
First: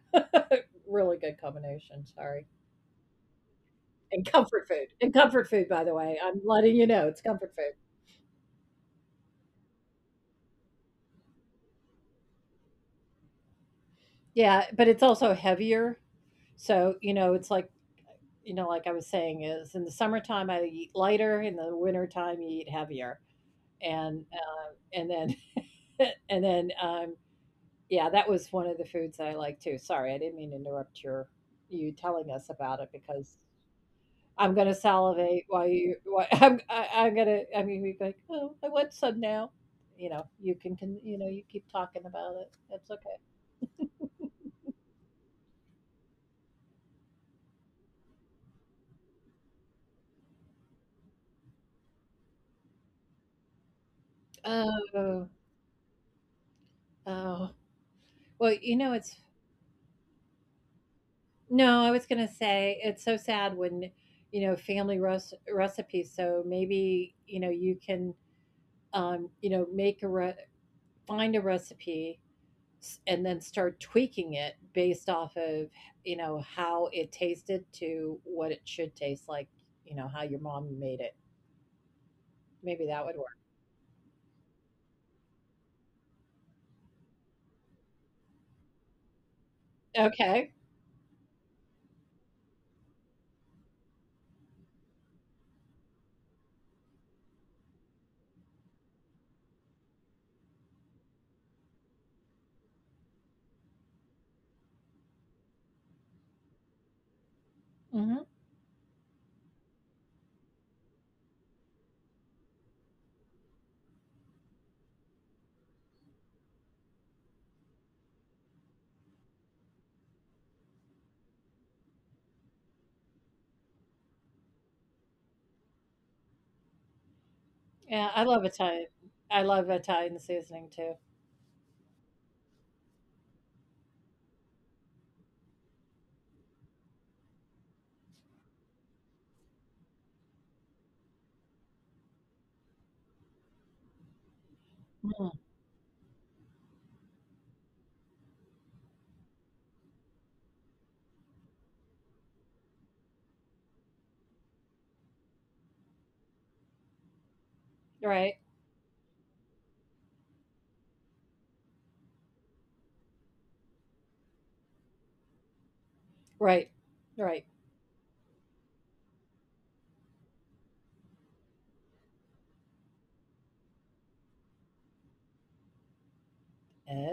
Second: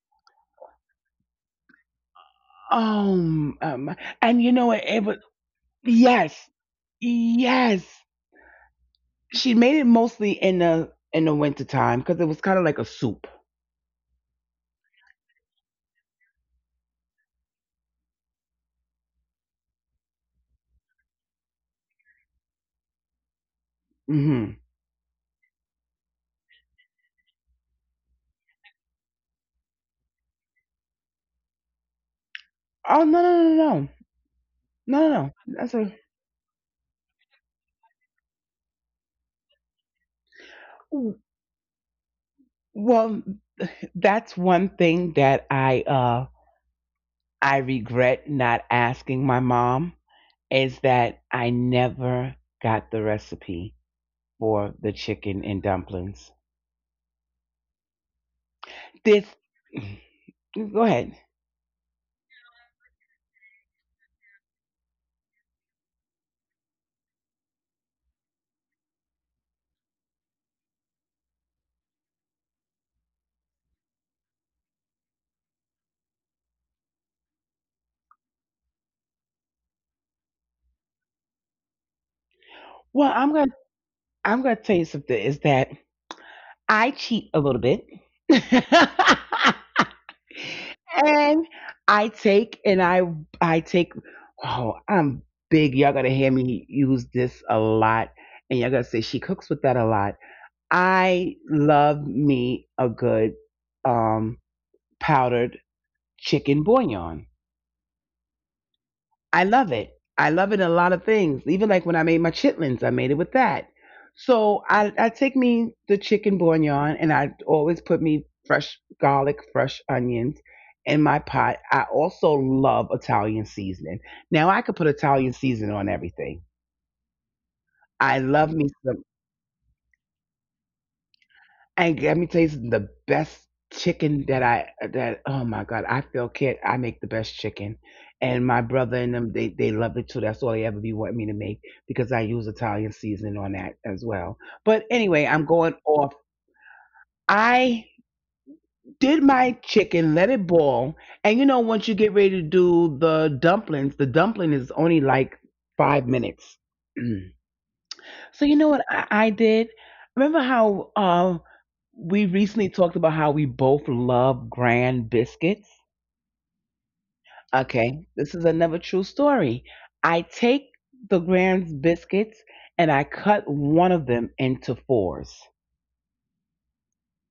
Really good combination. Sorry.
um, um
And
and you
comfort
know it,
food.
it
And
was
comfort food, by the way.
yes
I'm letting you know it's comfort food.
yes she made it mostly in the winter time because it was kind of like a soup.
Yeah, but it's also heavier. So, you know, it's like, you know, like I was saying, is in the summertime I eat lighter, in the wintertime you eat heavier. And
Hmm.
uh, and then and then yeah, that was one of the foods that I like too. Sorry, I didn't mean to interrupt your you telling us about it
oh no no
because
no no
I'm gonna
no no no
salivate while
that's a
you. While, I'm gonna. I mean, we like, oh, I want some now. You know, you can, can. You know, you keep talking about it. It's okay.
Well, that's one thing that I regret not asking my mom is that I never got the recipe for the
Oh,
chicken and dumplings.
oh. Well, you know, it's
This go ahead.
no. I was gonna say it's so sad when, you know, family recipes. So maybe you know you can, you know, make a find a recipe and then start tweaking it based off of, you know, how it tasted to what it should taste like, you know, how your mom made it. Maybe that
Well,
would
I'm
work.
gonna I'm gonna tell you something is that I cheat a little bit.
Okay.
and and I take oh I'm big. Y'all gonna hear me use this a lot, and y'all gonna say she cooks with that a lot. I love me a good um, powdered chicken bouillon.
Hmm.
I love it. I love it in a lot of things. Even like when I made my chitlins, I made it with that. So I take me the chicken bouillon and I always put me fresh garlic, fresh onions in my pot. I also love Italian seasoning. Now I could put Italian seasoning on everything.
Yeah, I
I
love
love me
Italian,
some.
I love Italian seasoning too.
And let me tell you something, the best chicken that I that oh my god, I feel kid, I make the best chicken. And my brother and them they love it too. That's all they ever be wanting me to make because I use Italian seasoning on that as well. But anyway,
Mm.
I'm going off. I did my chicken, let it boil, and you know once you get ready to do the dumplings, the dumpling is only like 5 minutes.
Right,
So you know what I did? Remember how we recently talked about how we both love grand biscuits?
right, right.
Okay, this is another true story. I take the grand biscuits and I cut one of them into fours.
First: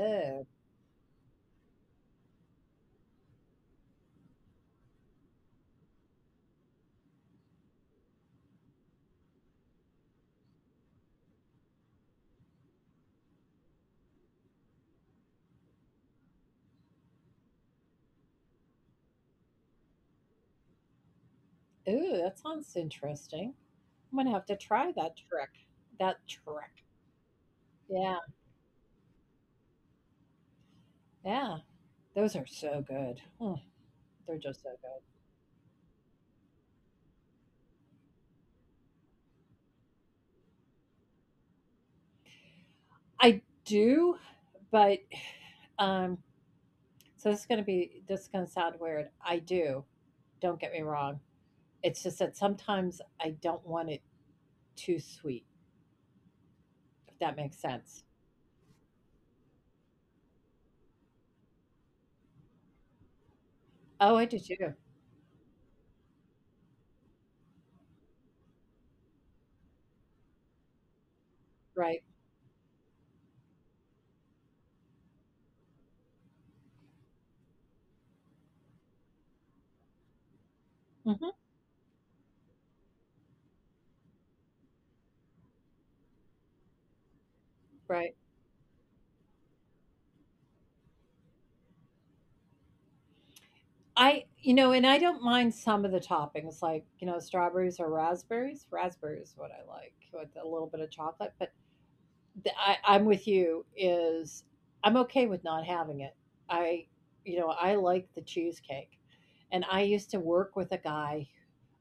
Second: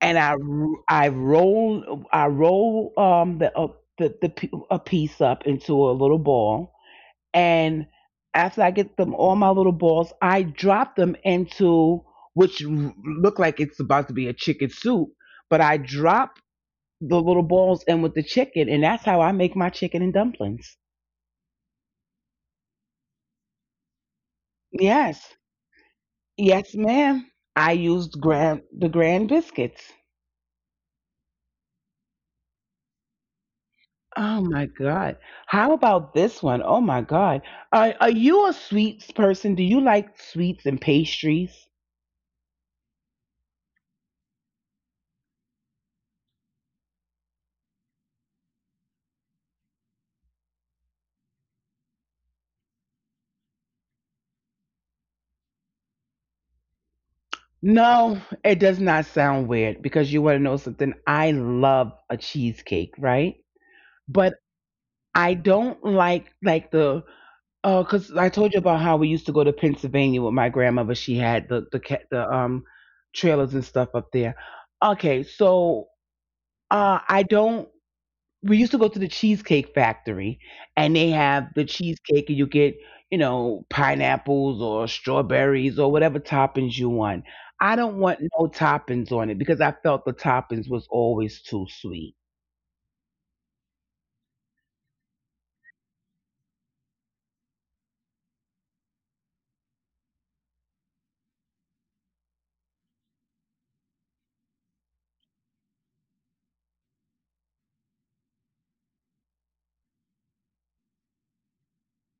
And I r- I roll a piece up into a little ball, and after I get them all my little balls, I drop them into which look like it's about to be a chicken soup, but I drop the little balls in with the chicken, and that's how I make my chicken and dumplings.
ooh, that sounds interesting. I'm gonna have to try that
Yes,
trick that
yes,
trick
ma'am. I used
Yeah,
grand the grand biscuits.
yeah, those are so good.
Oh
They're
my
just so good.
God! How about this one? Oh my God! Are you a sweets person? Do you like sweets and pastries?
I do, but um So this is gonna be this is gonna sound weird. I do. Don't get me wrong. It's just that sometimes I don't want it too sweet, if that makes
No,
sense.
it does not sound weird because you want to know something. I love a cheesecake, right? But
Oh, I do too.
I don't like the 'cause because I told you about how we used to go to Pennsylvania with my grandmother. She had the the ca- the
Right.
um trailers and stuff up there. Okay, so I don't we used to go to the Cheesecake Factory and they have
Mhm.
the cheesecake and you get, you know, pineapples or strawberries or whatever toppings you want. I don't want
Right.
no toppings on it because I felt the toppings was always too sweet.
And I don't mind some of the toppings, like, you know, strawberries or raspberries. Raspberries is what I like with a little bit of chocolate. But I'm with you is I'm okay with not having it. I I like the cheesecake. And I used to work with a guy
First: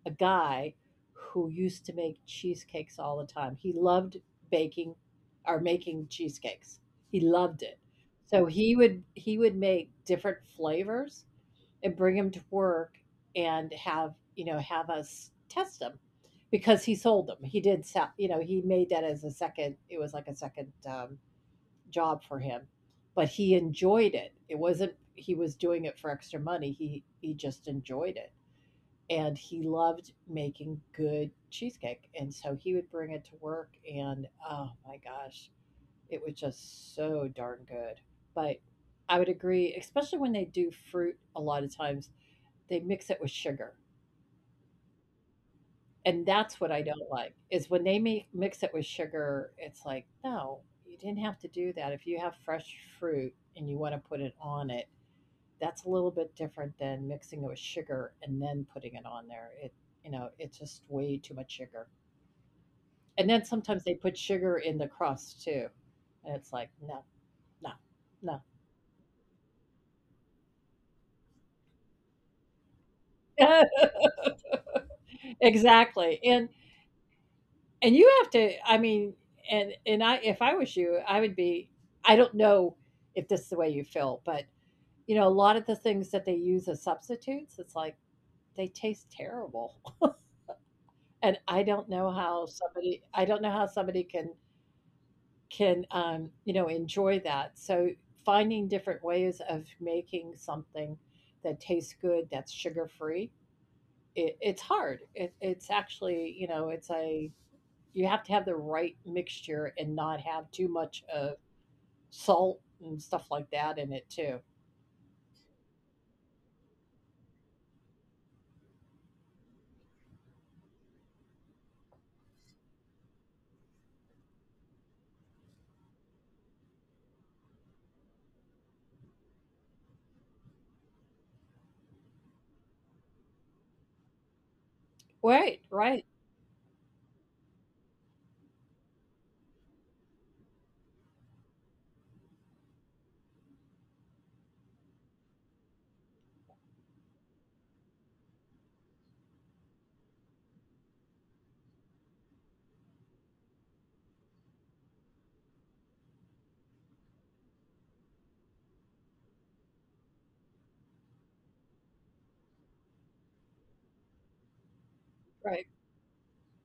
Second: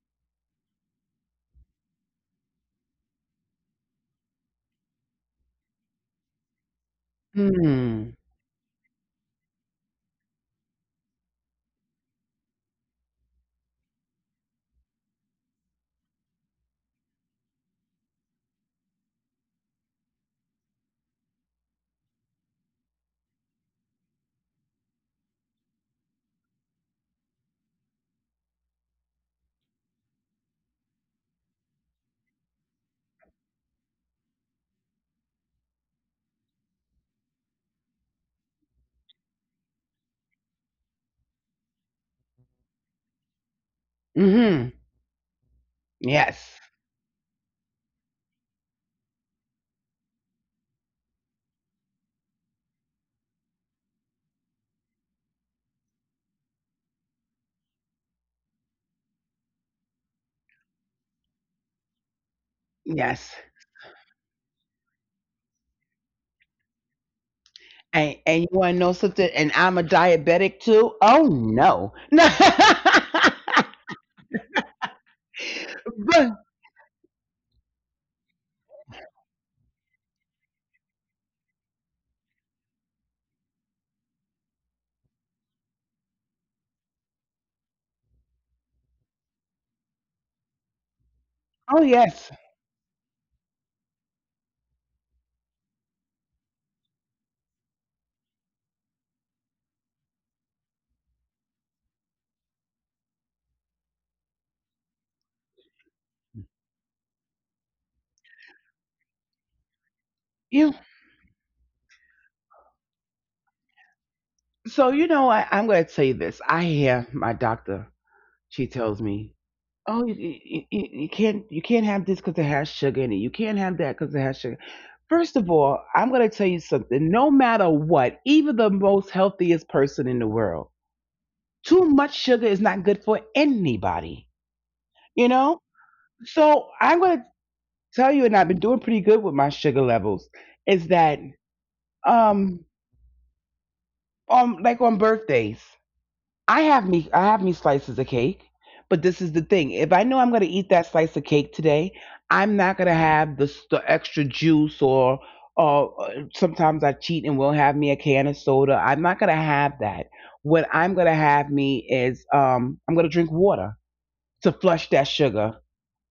a guy who used to make cheesecakes all the time. He loved baking or making cheesecakes. He loved it.
Mm.
So he would make different flavors and bring them to work and have us test them because he sold them. He did sell, you know, he made that as a second, it was like a second job for him, but he enjoyed it. It wasn't he was doing it for extra money. He just enjoyed it, and he loved making good cheesecake, and so he would bring it to work and, oh my gosh, it was just so darn good. But I would agree, especially when they do fruit. A lot of times they mix it with sugar,
Hmm.
and
Yes.
that's what I don't like is when they mix it with sugar. It's like, no, you didn't have to do that. If you have fresh fruit and you want to put it on it, that's a little bit different than mixing it with sugar and then putting it on there. It you know it's just way too much sugar.
Yes.
And then sometimes they put sugar in the crust too, and it's like, "No, no,
And you
no."
want to know something, and I'm a diabetic too. Oh no. No,
Exactly,
but,
and you have to, I mean, and I if I was you, I would be I don't know if this is the way you feel, but, you know, a lot of the things that they use as substitutes, it's like, they taste terrible. And
oh yes.
I don't know how somebody can, you know, enjoy that. So finding different ways of making something that tastes good, that's sugar free, it's hard. It's actually, you know, it's a you have to have the right mixture and not have too much
You
of salt and stuff like that in it too.
so you know I, I'm going to tell you this, I hear my doctor, she tells me, oh, you can't have this because it has sugar in it. You can't have that because it has sugar. First of all, I'm going to tell you something. No matter what, even the most healthiest person in the world, too much sugar is not good for anybody.
Right,
You
right,
know. So I'm going to tell you, and I've been doing pretty good with my sugar levels. Is that um like on birthdays? I have me slices of cake, but this is the thing. If I know I'm going to eat that slice of cake today, I'm not going to have the extra juice or sometimes I cheat and will have me a can of soda. I'm not going to have that. What I'm going to have me is I'm going to drink water to flush that
right.
sugar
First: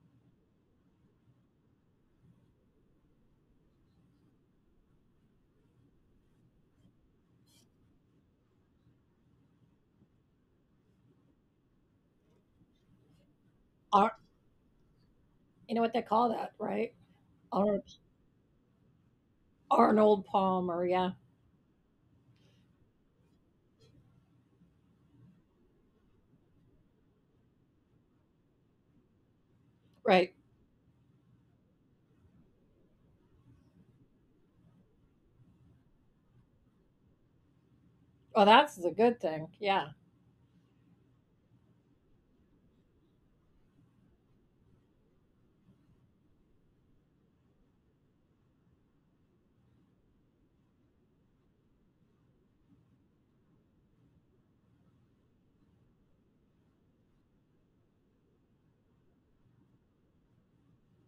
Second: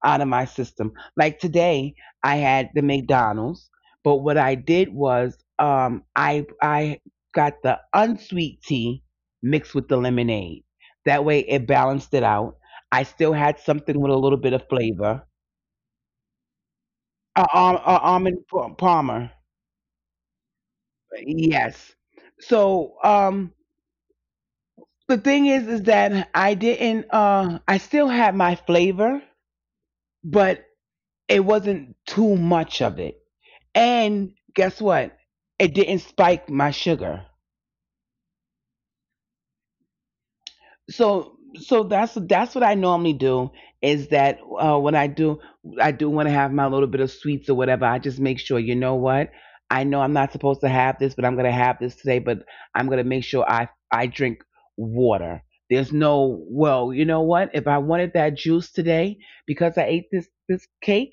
out of my system. Like today, I had the McDonald's, but what I did was I got the unsweet tea mixed with the lemonade. That way, it balanced it out. I still had something with
Ar-
a little bit of flavor.
you know what they call that, right? Ar-
Almond pa- Palmer,
Arnold Palmer, yeah,
yes. So the thing is that I didn't. I still had my flavor,
right.
but it wasn't too much of it, and guess what? It didn't spike my sugar.
Well, that's the good thing. Yeah,
So that's what I normally do, is that when I do, I do want to have my little bit of sweets or whatever, I just make sure, you know what, I know I'm not supposed to have this, but I'm going to have this today. But I'm going to make sure I drink water. There's no, well, you know what, if I wanted that juice today because I ate this cake,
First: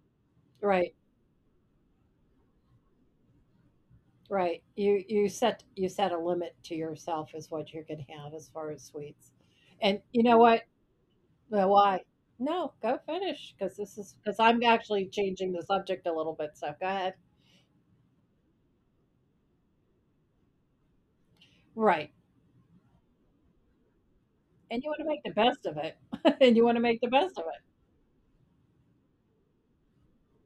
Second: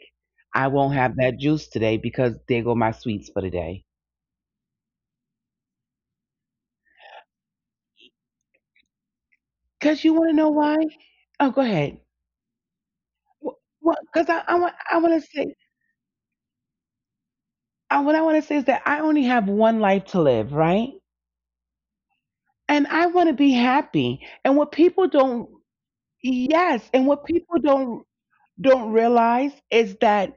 I
right.
won't have that juice today because there go my sweets for the day.
Right. You set a limit to yourself is what you can have as far as sweets. And
Because you
you
want
know
to know
what?
why? Oh, go
Well,
ahead.
why? No, go finish,
Wh-
because this
Well,
is
because
because I'm
I
actually
want to
changing
say,
the subject a little bit. So go ahead.
I, what I want to say is that I only have one life to live, right?
Right.
And I want to be happy. And what
And you want to
people
make the
don't,
best of it. And you want to
yes,
make the
and what
best of it.
people don't, realize is that,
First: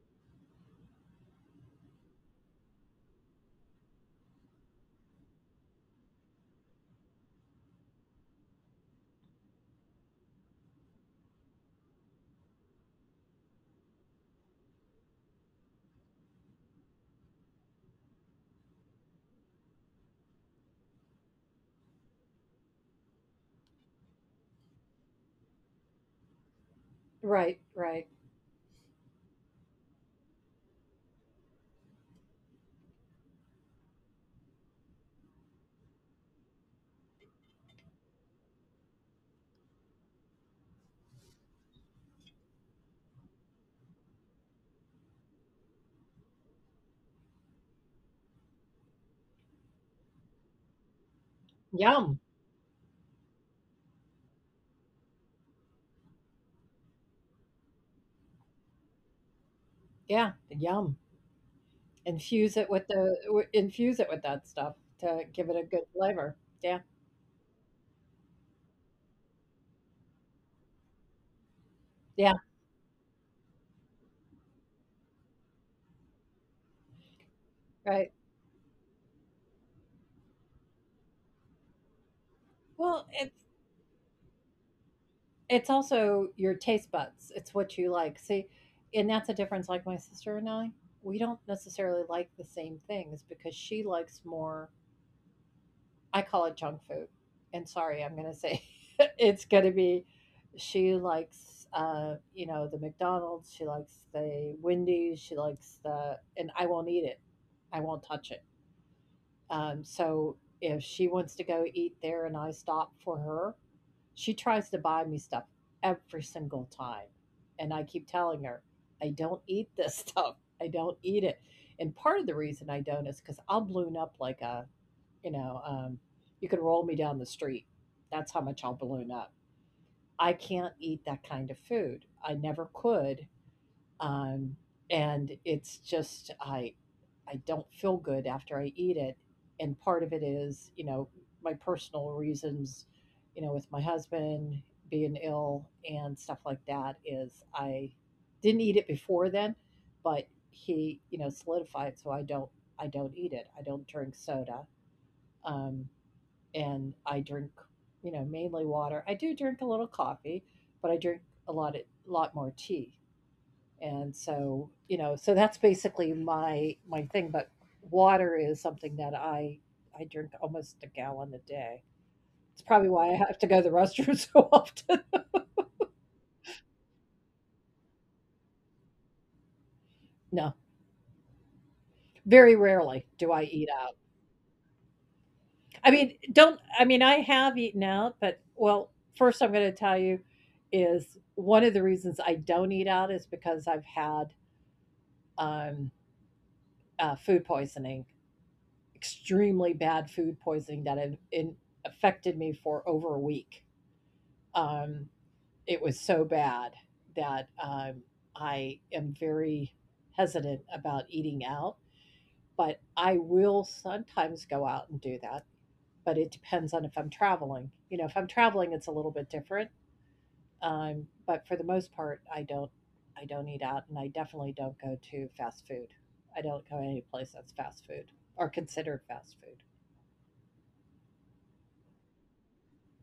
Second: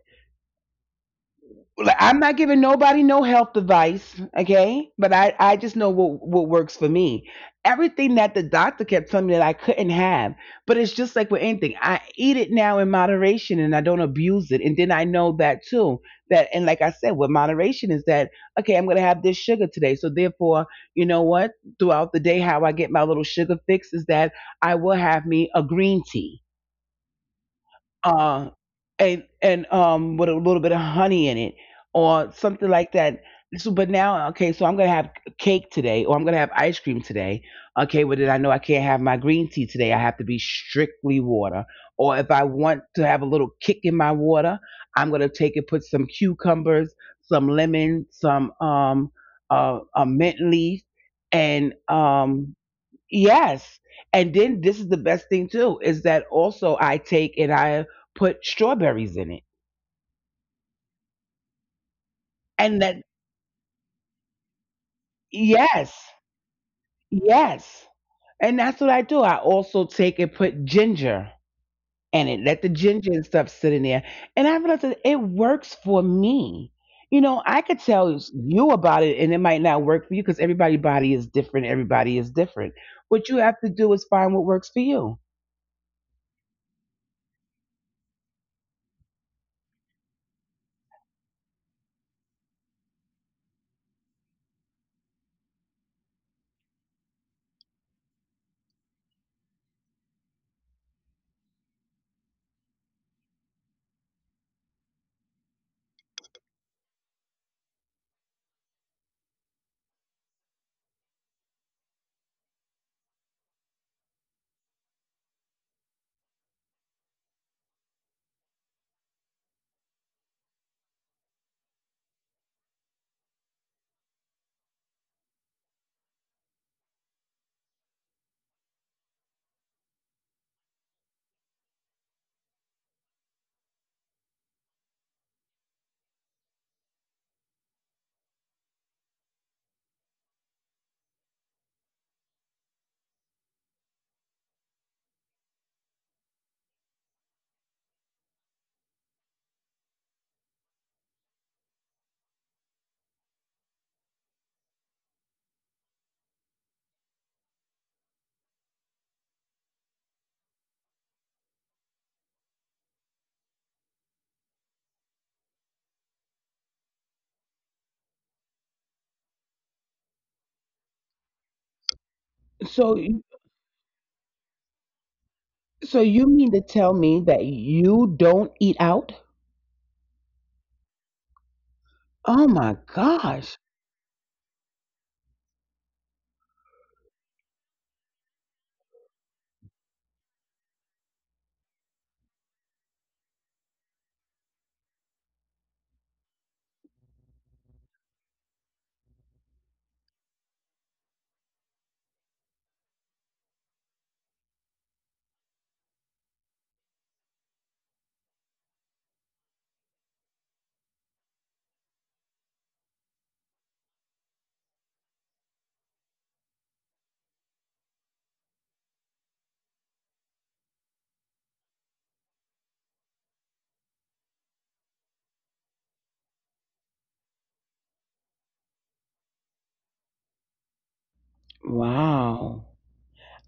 like, I'm not giving nobody no health advice, okay? But I just know what works for me. Everything that the doctor kept telling me that I couldn't have, but it's just like with anything. I eat it now in moderation and I don't abuse it. And then I know that too. That, and like I said, what moderation is, that okay, I'm gonna have this sugar today. So therefore, you know what? Throughout the day, how I get my little sugar fix is that I will have me a green tea,
Right. Right.
uh, and with a little bit of honey in it or something like that. So, but now, okay, so I'm gonna have cake today, or I'm gonna have ice cream today. Okay, well, then I know I can't have my green tea today. I have to be strictly water. Or if I want to have a little kick in my water, I'm gonna take and put some cucumbers, some lemon, some a mint leaf, and
Yum.
yes. And then this is the best thing too, is that also I take and I put strawberries in it.
Yeah. Yum. Infuse it
And
with
that,
the w- infuse it with that stuff to give it a good
yes.
flavor. Yeah.
Yes. And that's what I do. I also take and put ginger in
Yeah.
it. Let the ginger and stuff sit in there. And I realized that it works for me. You know, I could
Right.
tell you about it and it might not work for you because everybody's body is different. Everybody is different.
Well,
What you
it's
have to do is find what works for you.
It's also your taste buds. It's what you like. See, and that's a difference. Like my sister and I, we don't necessarily like the same things because she likes more. I call it junk food. And sorry, I'm going to say it's going to be. She likes, you know, the McDonald's. She likes the Wendy's. And I won't eat it. I won't touch it. So if she wants to go eat there and I stop for her, she tries to buy me stuff every single time. And I keep telling her, I don't eat this stuff. I don't eat it. And part of the reason I don't is because I'll balloon up you know, um, you can roll me down the street. That's how much I'll balloon up. I can't eat that kind of food. I never could, um, and it's just I don't feel good after I eat it, and part of it is my personal reasons, you know, with my husband being ill and stuff like that is I didn't eat it before then, but he solidified. So I don't eat it. I don't drink soda, um, and I drink, mainly water. I do drink a little coffee, but I drink a lot more tea. And so that's basically my thing. But water is something that I drink almost a gallon a day. It's probably
So,
why I have to go to the restroom so often.
so you mean to tell me that you don't eat out?
No,
Oh my
very rarely
gosh.
do I eat out. I mean, don't I mean I have eaten out, but well, first I'm going to tell you is one of the reasons I don't eat out is because I've had um, food poisoning, extremely bad food poisoning that affected me for over a week. Um, It was so bad that, I am very hesitant about eating out, but I will sometimes go out and do that, but it depends on if I'm traveling. You know, if I'm traveling, it's a little bit different, but for the most part, I don't eat out, and I definitely don't go to fast food. I don't go any place that's fast food or considered fast food.
Wow.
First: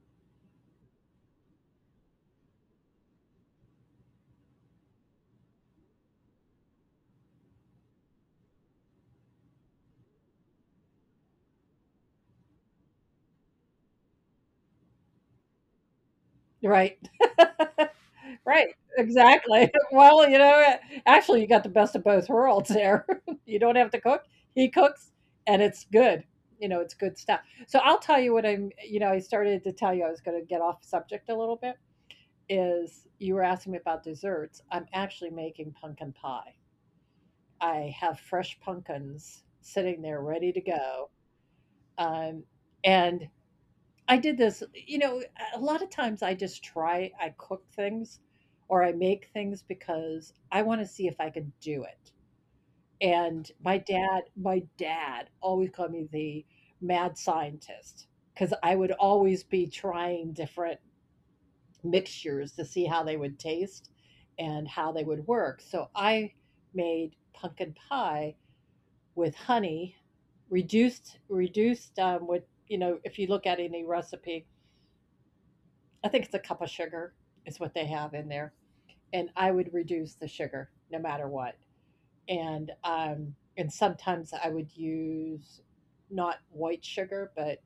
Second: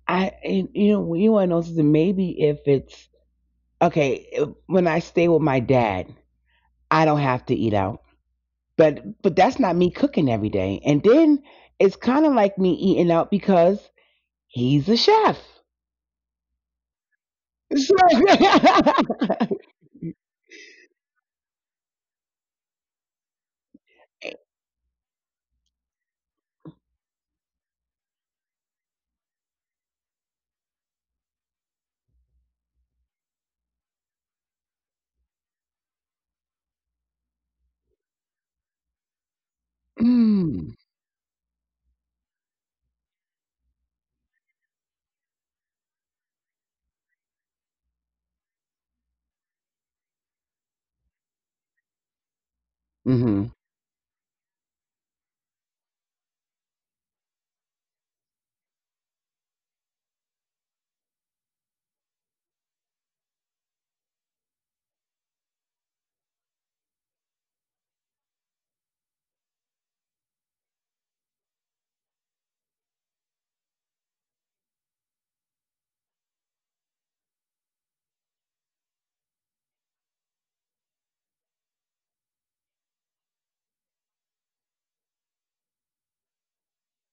I, and, you know, you want to know something? Maybe if it's okay if- when I stay with my dad, I don't have to eat out. But that's not me cooking every day. And then it's kind of like me eating out because he's a chef.
Right.
So,
Right, exactly. Well, you know, actually, you got the best of both worlds there. You don't have to cook; he cooks, and it's good. You know, it's good stuff. So I'll tell you what I'm. You know, I started to tell you I was going to get off subject a little bit. Is you were asking me about desserts? I'm actually making pumpkin pie. I have fresh pumpkins sitting there ready to go,
mm-hmm.
um, and I did this, you know, a lot of times I cook things or I make things because I want to see if I can do it. And my dad always called me the mad scientist because I would always be trying different mixtures to see how they would taste and how they would work. So I made pumpkin pie with honey, reduced, with, you know, if you look at any recipe, I think it's a cup of sugar is what they have in there, and I would reduce the sugar no matter what. And sometimes I would use not white sugar, but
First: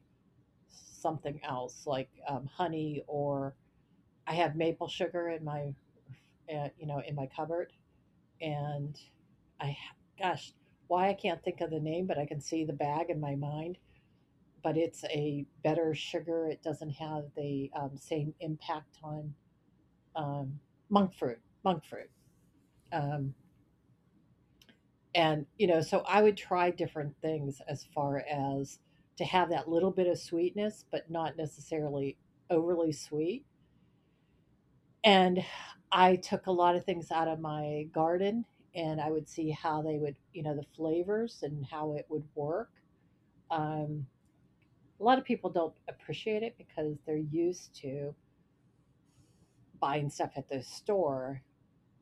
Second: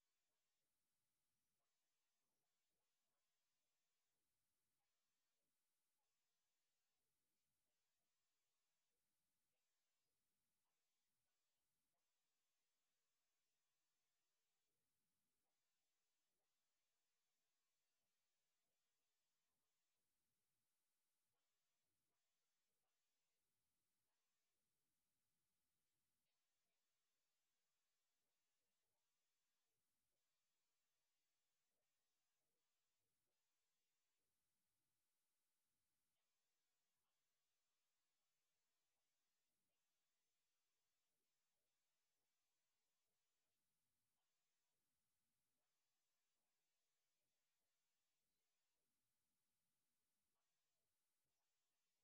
something else like honey, or I have maple sugar in my cupboard, and I ha- gosh, why I can't think of the name, but I can see the bag in my mind. But it's a better sugar. It doesn't have the same impact on, um, monk fruit, monk fruit. Um, and, you know, so I would try different things as far as to have that little bit of sweetness, but not necessarily overly sweet. And I took a lot of things out of my garden, and I would see how they would, you know, the flavors and how it would work. Um, a lot of people don't appreciate it because they're used to buying stuff at the store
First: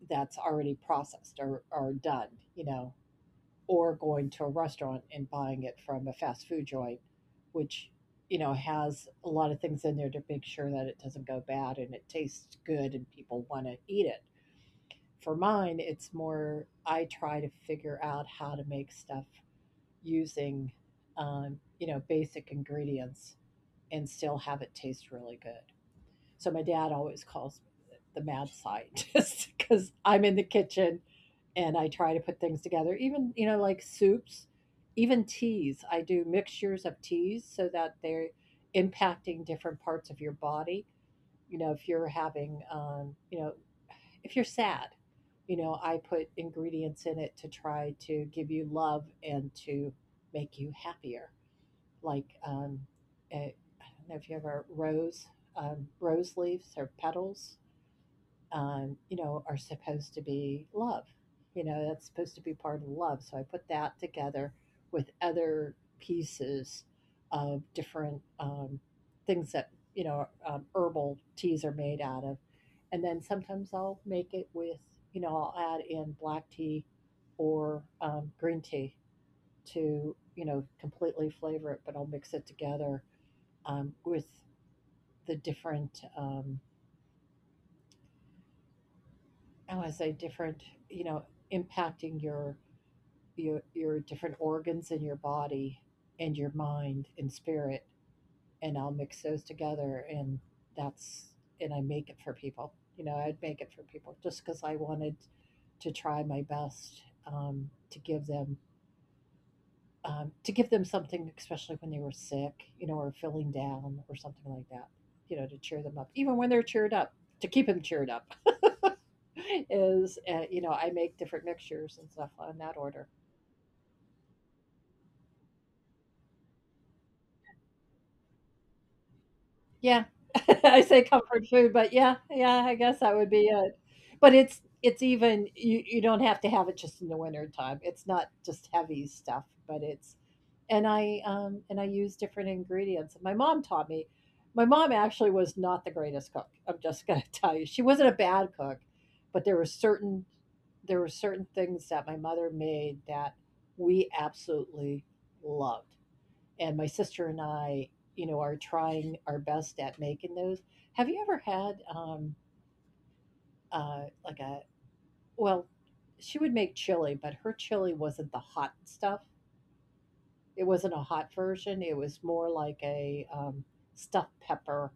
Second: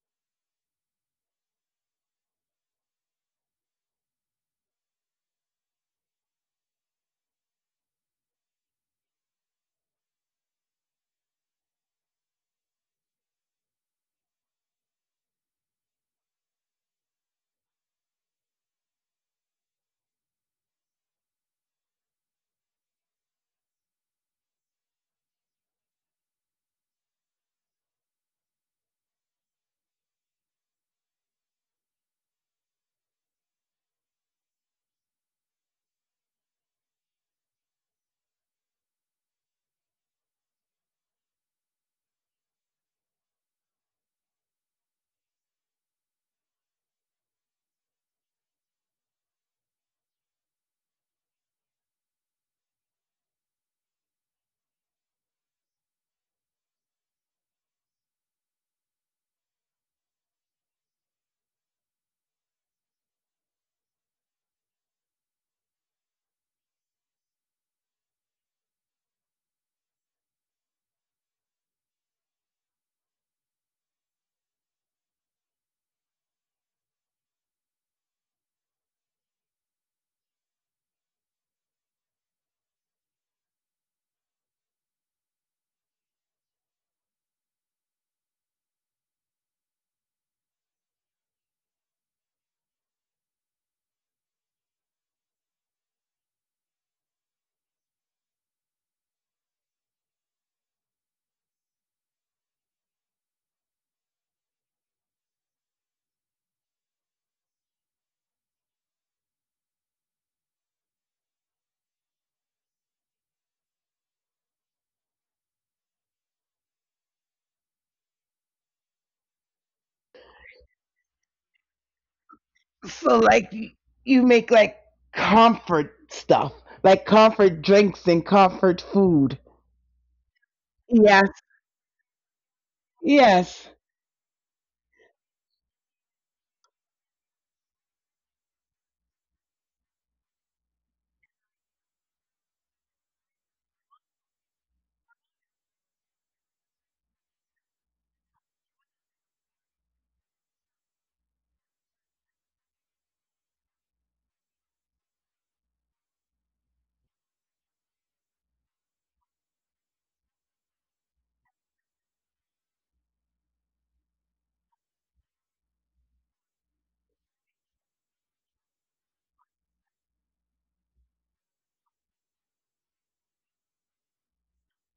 that's already processed, or done, you know, or going to a restaurant and buying it from a fast food joint, which you know has a lot of things in there to make sure that it doesn't go bad and it tastes good and people want to eat it. For mine, it's more I try to figure out how to make stuff using basic ingredients and still have it taste really good. So my dad always calls me the mad scientist because I'm in the kitchen and I try to put things together. Even, you know, like soups, even teas. I do mixtures of teas so that they're impacting different parts of your body. You know, if you're having, you know, if you're sad, you know, I put ingredients in it to try to give you love and to make you happier. Like, eh, I don't know if you ever rose leaves or petals, you know, are supposed to be love. You know, that's supposed to be part of love. So I put that together with other pieces of different things that, you know, herbal teas are made out of. And then sometimes I'll make it with, I'll add in black tea or green tea to, completely flavor it, but I'll mix it together with the different oh, as a different, you know, impacting your your different organs in your body and your mind and spirit, and I'll mix those together, that's and I make it for people. You know, I'd make it for people just because I wanted to try my best to give them something, especially when they were sick, you know, or feeling down or something like that. You know, to cheer them up, even when they're cheered up, to keep them cheered up. is, you know, I make different mixtures and stuff in that order.
So like you make like comfort stuff, like comfort drinks and comfort food.
Yeah. I say
Yes,
comfort food, but yeah, yeah, I guess that would be
yes.
it. But it's even you don't have to have it just in the winter time. It's not just heavy stuff, but it's and I use different ingredients. My mom taught me. My mom actually was not the greatest cook. I'm just going to tell you. She wasn't a bad cook, but there were certain things that my mother made that we absolutely loved, and my sister and I, you know, are trying our best at making those. Have you ever had like a well? She would make chili, but her chili wasn't the hot stuff. It wasn't a hot version. It was more like a stuffed pepper,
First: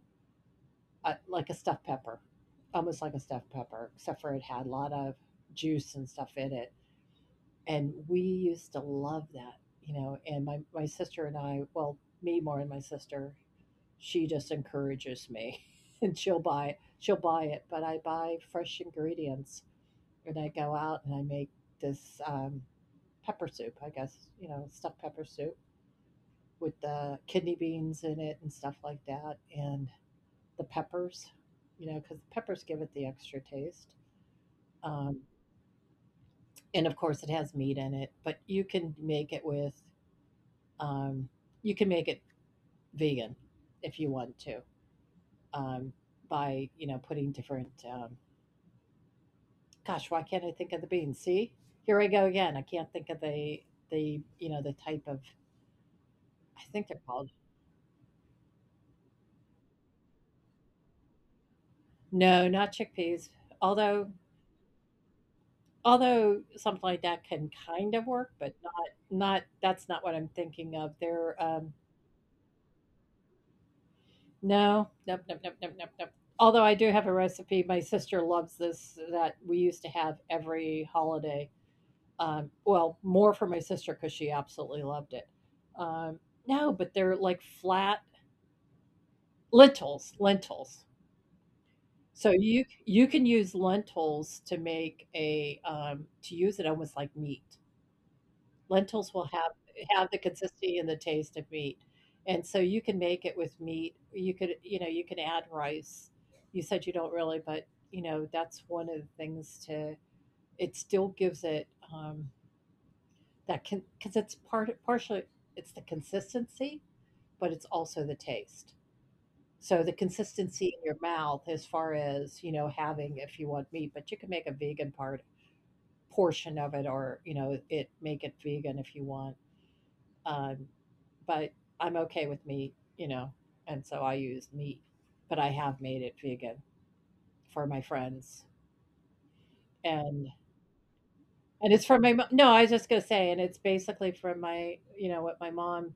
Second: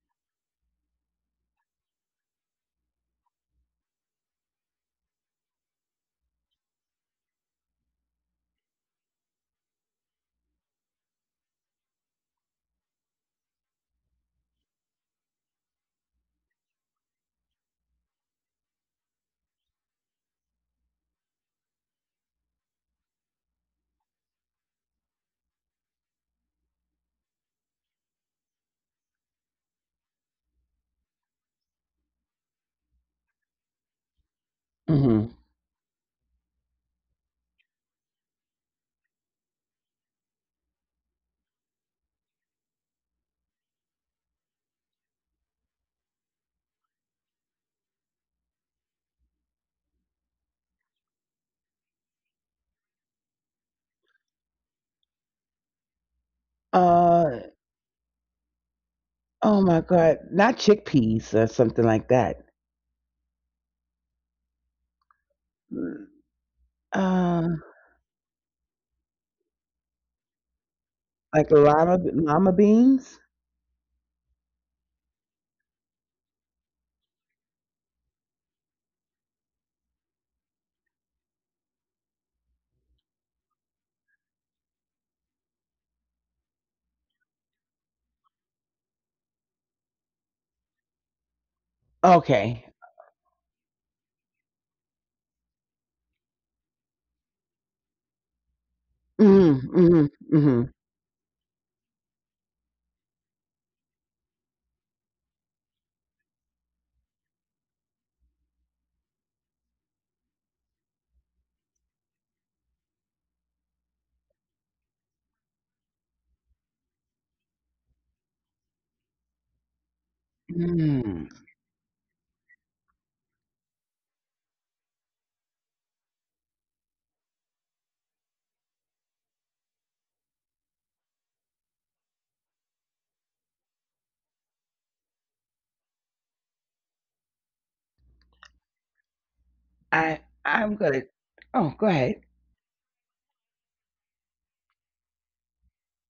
uh, like a stuffed pepper, almost like a stuffed pepper, except for it had a lot of juice and stuff in it. And we used to love that, you know. And my sister and I, well, me more and my sister, she just encourages me and she'll buy it, but I buy fresh ingredients and I go out and I make this pepper soup, I guess, you know, stuffed pepper soup with the kidney beans in it and stuff like that, and the peppers, you know, because the peppers give it the extra taste. um,
Hmm.
and of course it has meat in it, but you can make it with um, you can make it vegan if you want to, um, by, you know, putting different Gosh, why can't I think of the beans? See, here I go again. I can't think of the you know the type of I think they're called.
Uh oh my god, not chickpeas or something like that.
No, not chickpeas. Although
Mm.
although something like that
Uh,
can kind of work, but not that's not what I'm thinking of. They're
like llama llama beans.
no, nope, nope, nope, nope, nope, nope. Although I do have a recipe, my sister loves this that we used to have every holiday. Well, more for my sister because she absolutely loved it. Um, no, but they're like flat. Lentils, lentils. So
Okay.
you can use lentils to make a, to use it almost like meat. Lentils will
Mm,
have
mm,
have the
mm,
consistency and the taste of meat, and so you can make it with meat. You could, you know, you can add rice. You said you don't really, but you know that's one of the things to. It still gives it um, that can because it's partially it's the consistency, but it's also the taste. So the consistency in your
mm.
mouth as far as, you know, having if you want meat, but you can make a vegan part portion of it, or, you know, it make it vegan if you want. Um, but I'm okay with meat, you know, and so I use meat, but I have made it vegan for my friends.
I
And
I'm gonna. Oh,
and
go
it's from
ahead.
my mo- no, I was just gonna say, and it's basically from my, you know, what my mom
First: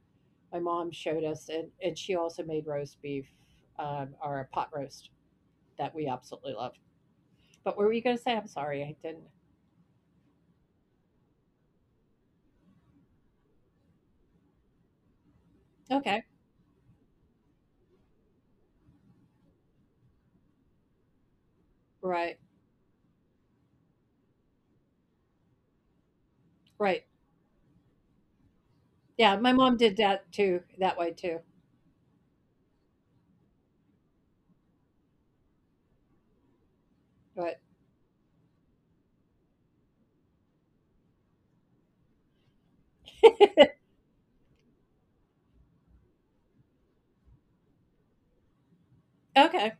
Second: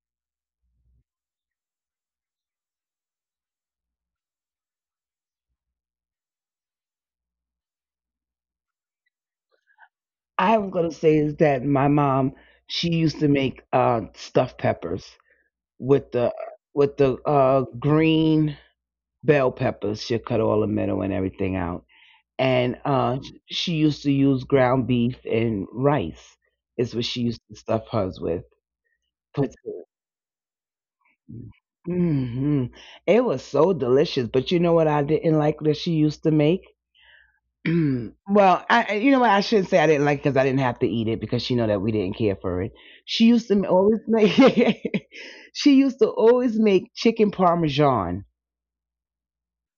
my mom showed us, and she also made roast beef or a pot roast that we absolutely love. But what were you gonna say? I'm sorry, I didn't.
I am gonna say is that my mom, she used to make stuffed peppers with
Okay.
the, with the green bell peppers. She'll cut all the middle and everything out.
Right.
And she used to use ground beef and rice. Is what
Right.
she used to stuff hers with.
Yeah, my
Puts it-
mom did that too, that way too.
hmm. It was so delicious. But you know what I didn't like that she used to make?
But
Well, you know what, I shouldn't say I didn't like because I didn't have to eat it because she know that we didn't care for it. She used to always make she used to always make chicken parmesan.
okay.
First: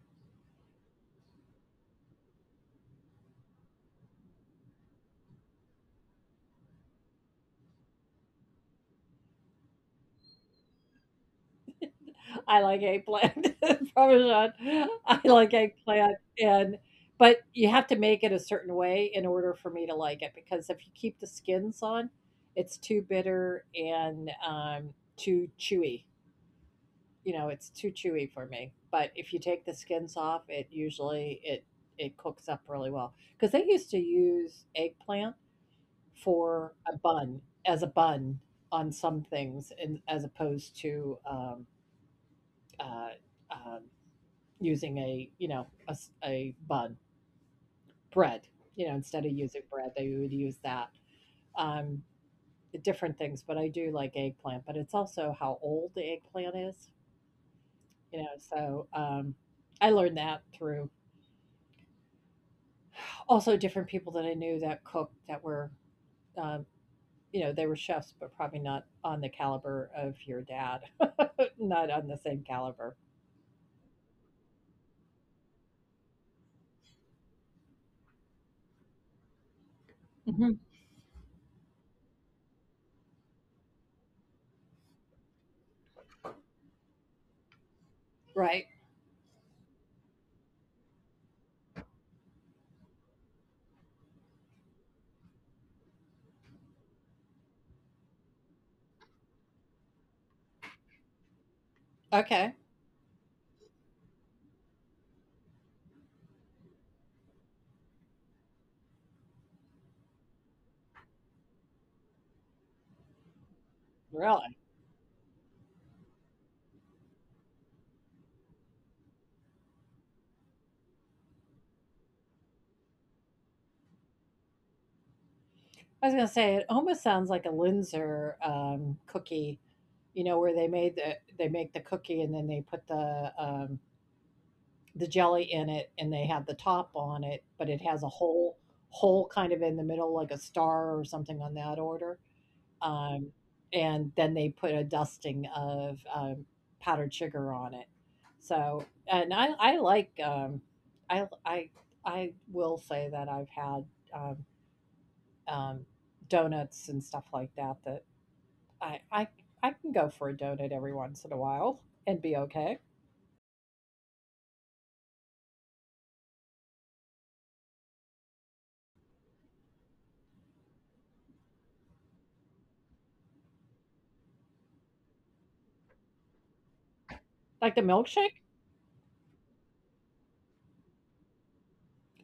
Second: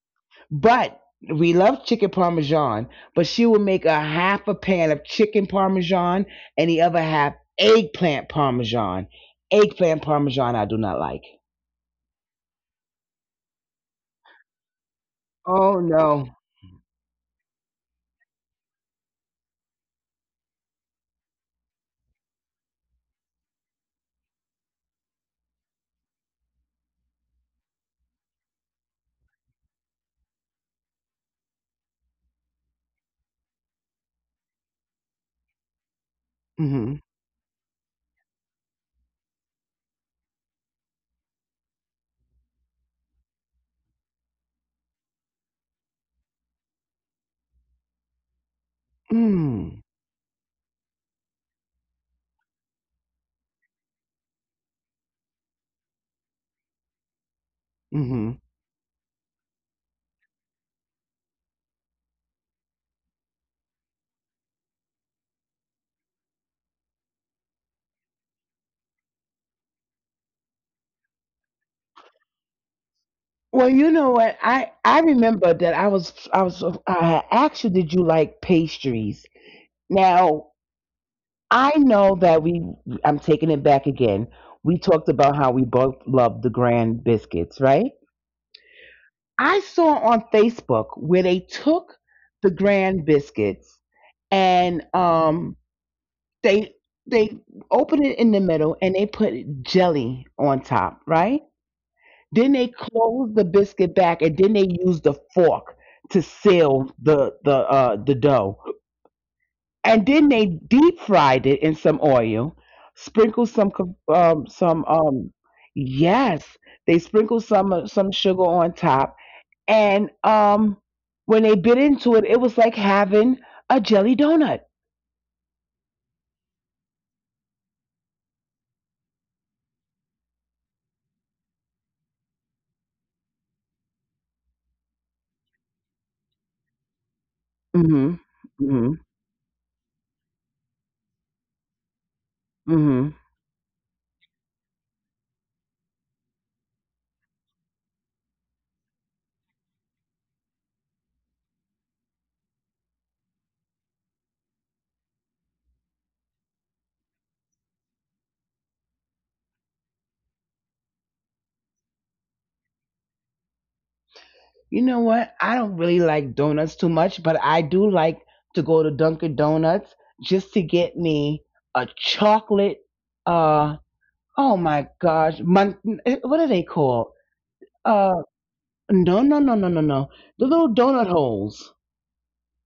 But we love chicken parmesan, but she would make a half a pan of chicken parmesan and the other half eggplant parmesan. Eggplant parmesan I do not like.
I like eggplant parmesan. I like
Oh
eggplant,
no.
and but you have to make it a certain way in order for me to like it, because if you keep the skins on, it's too bitter and too chewy. You know, it's too chewy for me. But if you take the skins off, it usually it cooks up really well, because they used to use eggplant for a
Mhm.
bun, as a bun on some things, and as opposed to uh, um, using a you know a, s- a bun bread. You know, instead of using
Mm.
bread, they would use that. Um, Different things, but I do like eggplant. But it's also how old the eggplant is. You know,
Mhm.
so I learned that through also different people that I knew that cooked that were. Um, you know, they were chefs, but probably not on the caliber of your dad, not on the same caliber.
Well, you know what? I remember that I asked you, did you like pastries?
Mhm.
Now, I know that we, I'm taking it back again. We talked about how we both love the grand biscuits, right?
Right.
I saw on Facebook where they took the grand biscuits and they they opened it in the middle and they put jelly on top, right?
Okay.
Then they closed the biscuit back and then they used the fork to seal the, the the dough. And then they deep fried it in some oil, sprinkled some co-
Really?
um some um yes, they sprinkled some sugar on top, and when they bit into it, it was like having a jelly donut.
I was gonna say it almost sounds like a Linzer cookie, you know, where they make the cookie and then they put the jelly in it and they have the top on it, but it has a
Hmm.
hole
Hmm.
hole kind of in the middle, like a star or something on that order. Um,
Hmm.
and then they put a dusting of powdered sugar on it. So, and I like I I I will say that I've had. Um, um, Donuts and stuff like that that I, I I can go for a donut every once in a while and be okay.
You know what? I don't really like donuts too much, but I do like to go to Dunkin' Donuts just to get me a chocolate. Uh, oh my gosh, what are they called?
Like the
Uh,
milkshake.
no, no, no, no, no, no. The little donut holes.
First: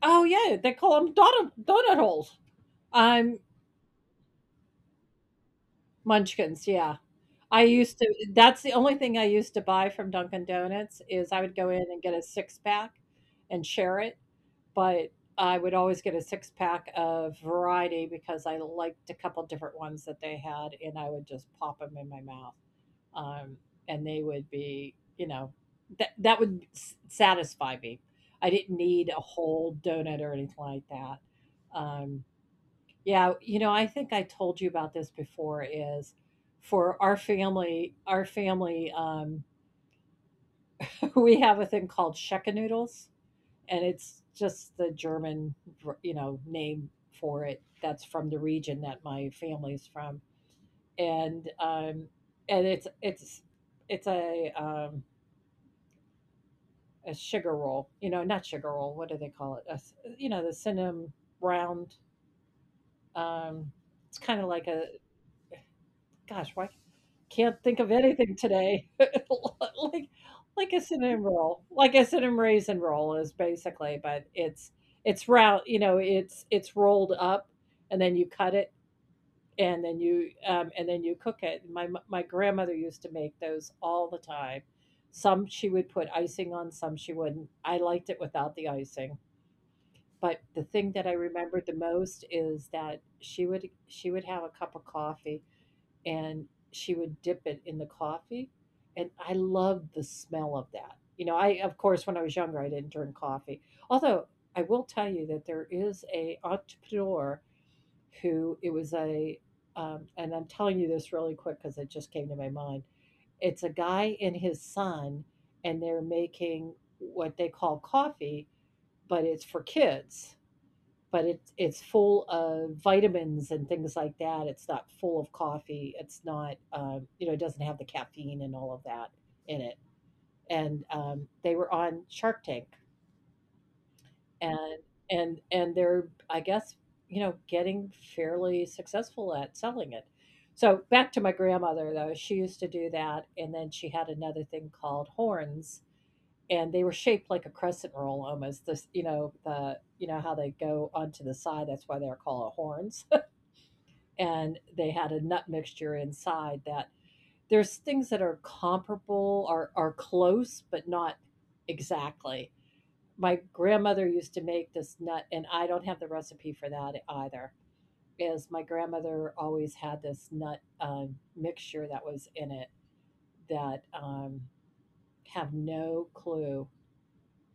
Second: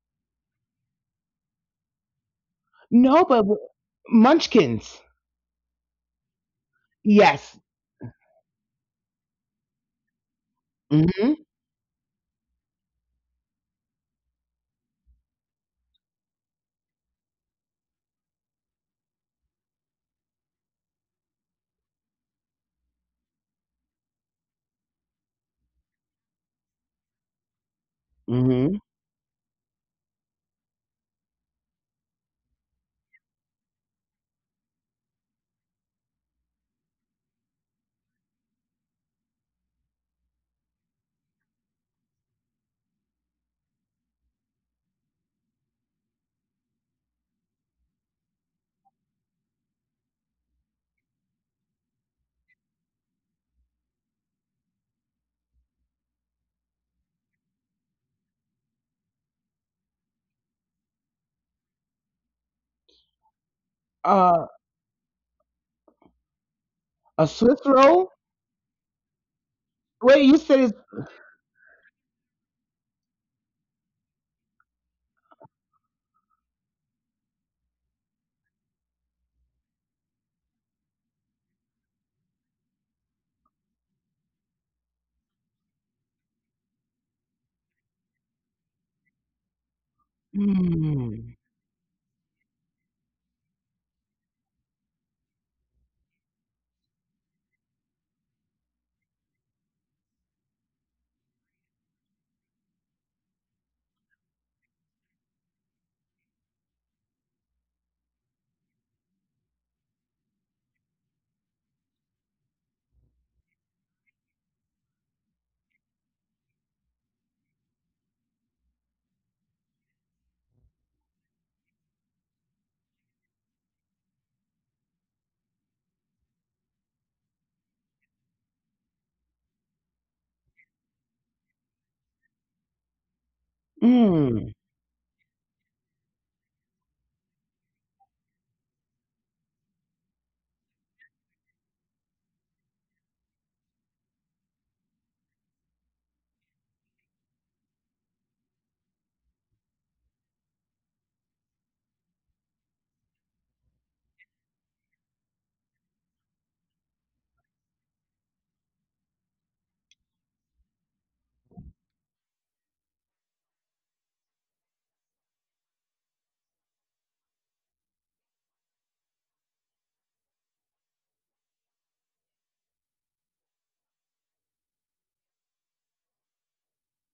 Oh yeah, they call them donut holes. I'm
No, but w- munchkins.
Munchkins. Yeah, I used to.
Yes.
That's the only thing I used to buy from Dunkin' Donuts is I would go in
Hmm.
and get a six pack and share it, but I would always get a six pack of variety because I liked a couple different ones that they had, and I would just pop them in my mouth. um, and they would be, you know, that satisfy me. I didn't need a
Hmm.
whole donut or anything like that. Um, yeah, you know, I think I told you about this before. Is for our family, we have a thing called shekke noodles, and it's just the German, you know, name for it. That's from the region that my family's from, and it's it's a um, a sugar roll, you know, not sugar roll. What do they call it? A s You know, the cinnamon round. Um, it's kind of like
Uh,
a gosh, why can't
a
think of
Swiss
anything
roll.
today? like
Wait,
like
you
a
said it's
cinnamon roll, like a cinnamon raisin roll is basically, but it's round. You know, it's rolled up, and then you cut it, and then you cook it. My grandmother used to make those all the time. Some she would put icing on, some she wouldn't. I liked it without the icing. But the thing that I remembered
mm,
the most is that she would have a cup of coffee and she would dip it in the coffee, and I loved the smell of that. You know, I of course when I was younger I didn't drink coffee. Although I will tell you that there is a entrepreneur who it was a and I'm telling you this really quick because it just came to my mind. It's a guy and his son, and they're making what they call coffee, but it's for kids, but it's full of vitamins and things like that. It's not full of coffee. It's not you know it doesn't have the caffeine and all of that in it. And they were on Shark Tank, and
mm.
and they're, I guess, you know, getting fairly successful at selling it. So back to my grandmother though, she used to do that, and then she had another thing called horns, and they were shaped like a crescent roll almost. This, you know, the you know how they go onto the side. That's why they're called horns, and they had a nut mixture inside that there's things that are comparable, are close, but not exactly. My grandmother used to make this nut, and I don't have the recipe for that either. Is my grandmother always had this nut mixture that was in it, that have no clue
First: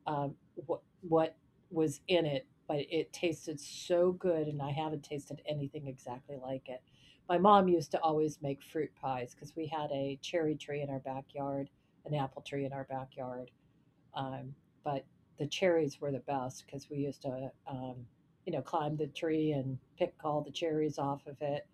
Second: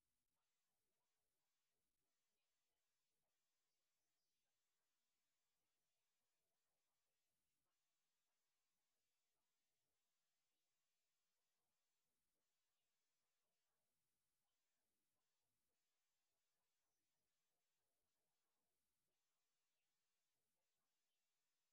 um, what was in it, but it tasted so good, and I haven't tasted anything exactly like it. My mom used to always make fruit pies because we had a cherry tree in our backyard, an apple tree in our backyard, um, but the cherries were the best because we used to, you know, climb the tree and pick all the cherries off of it.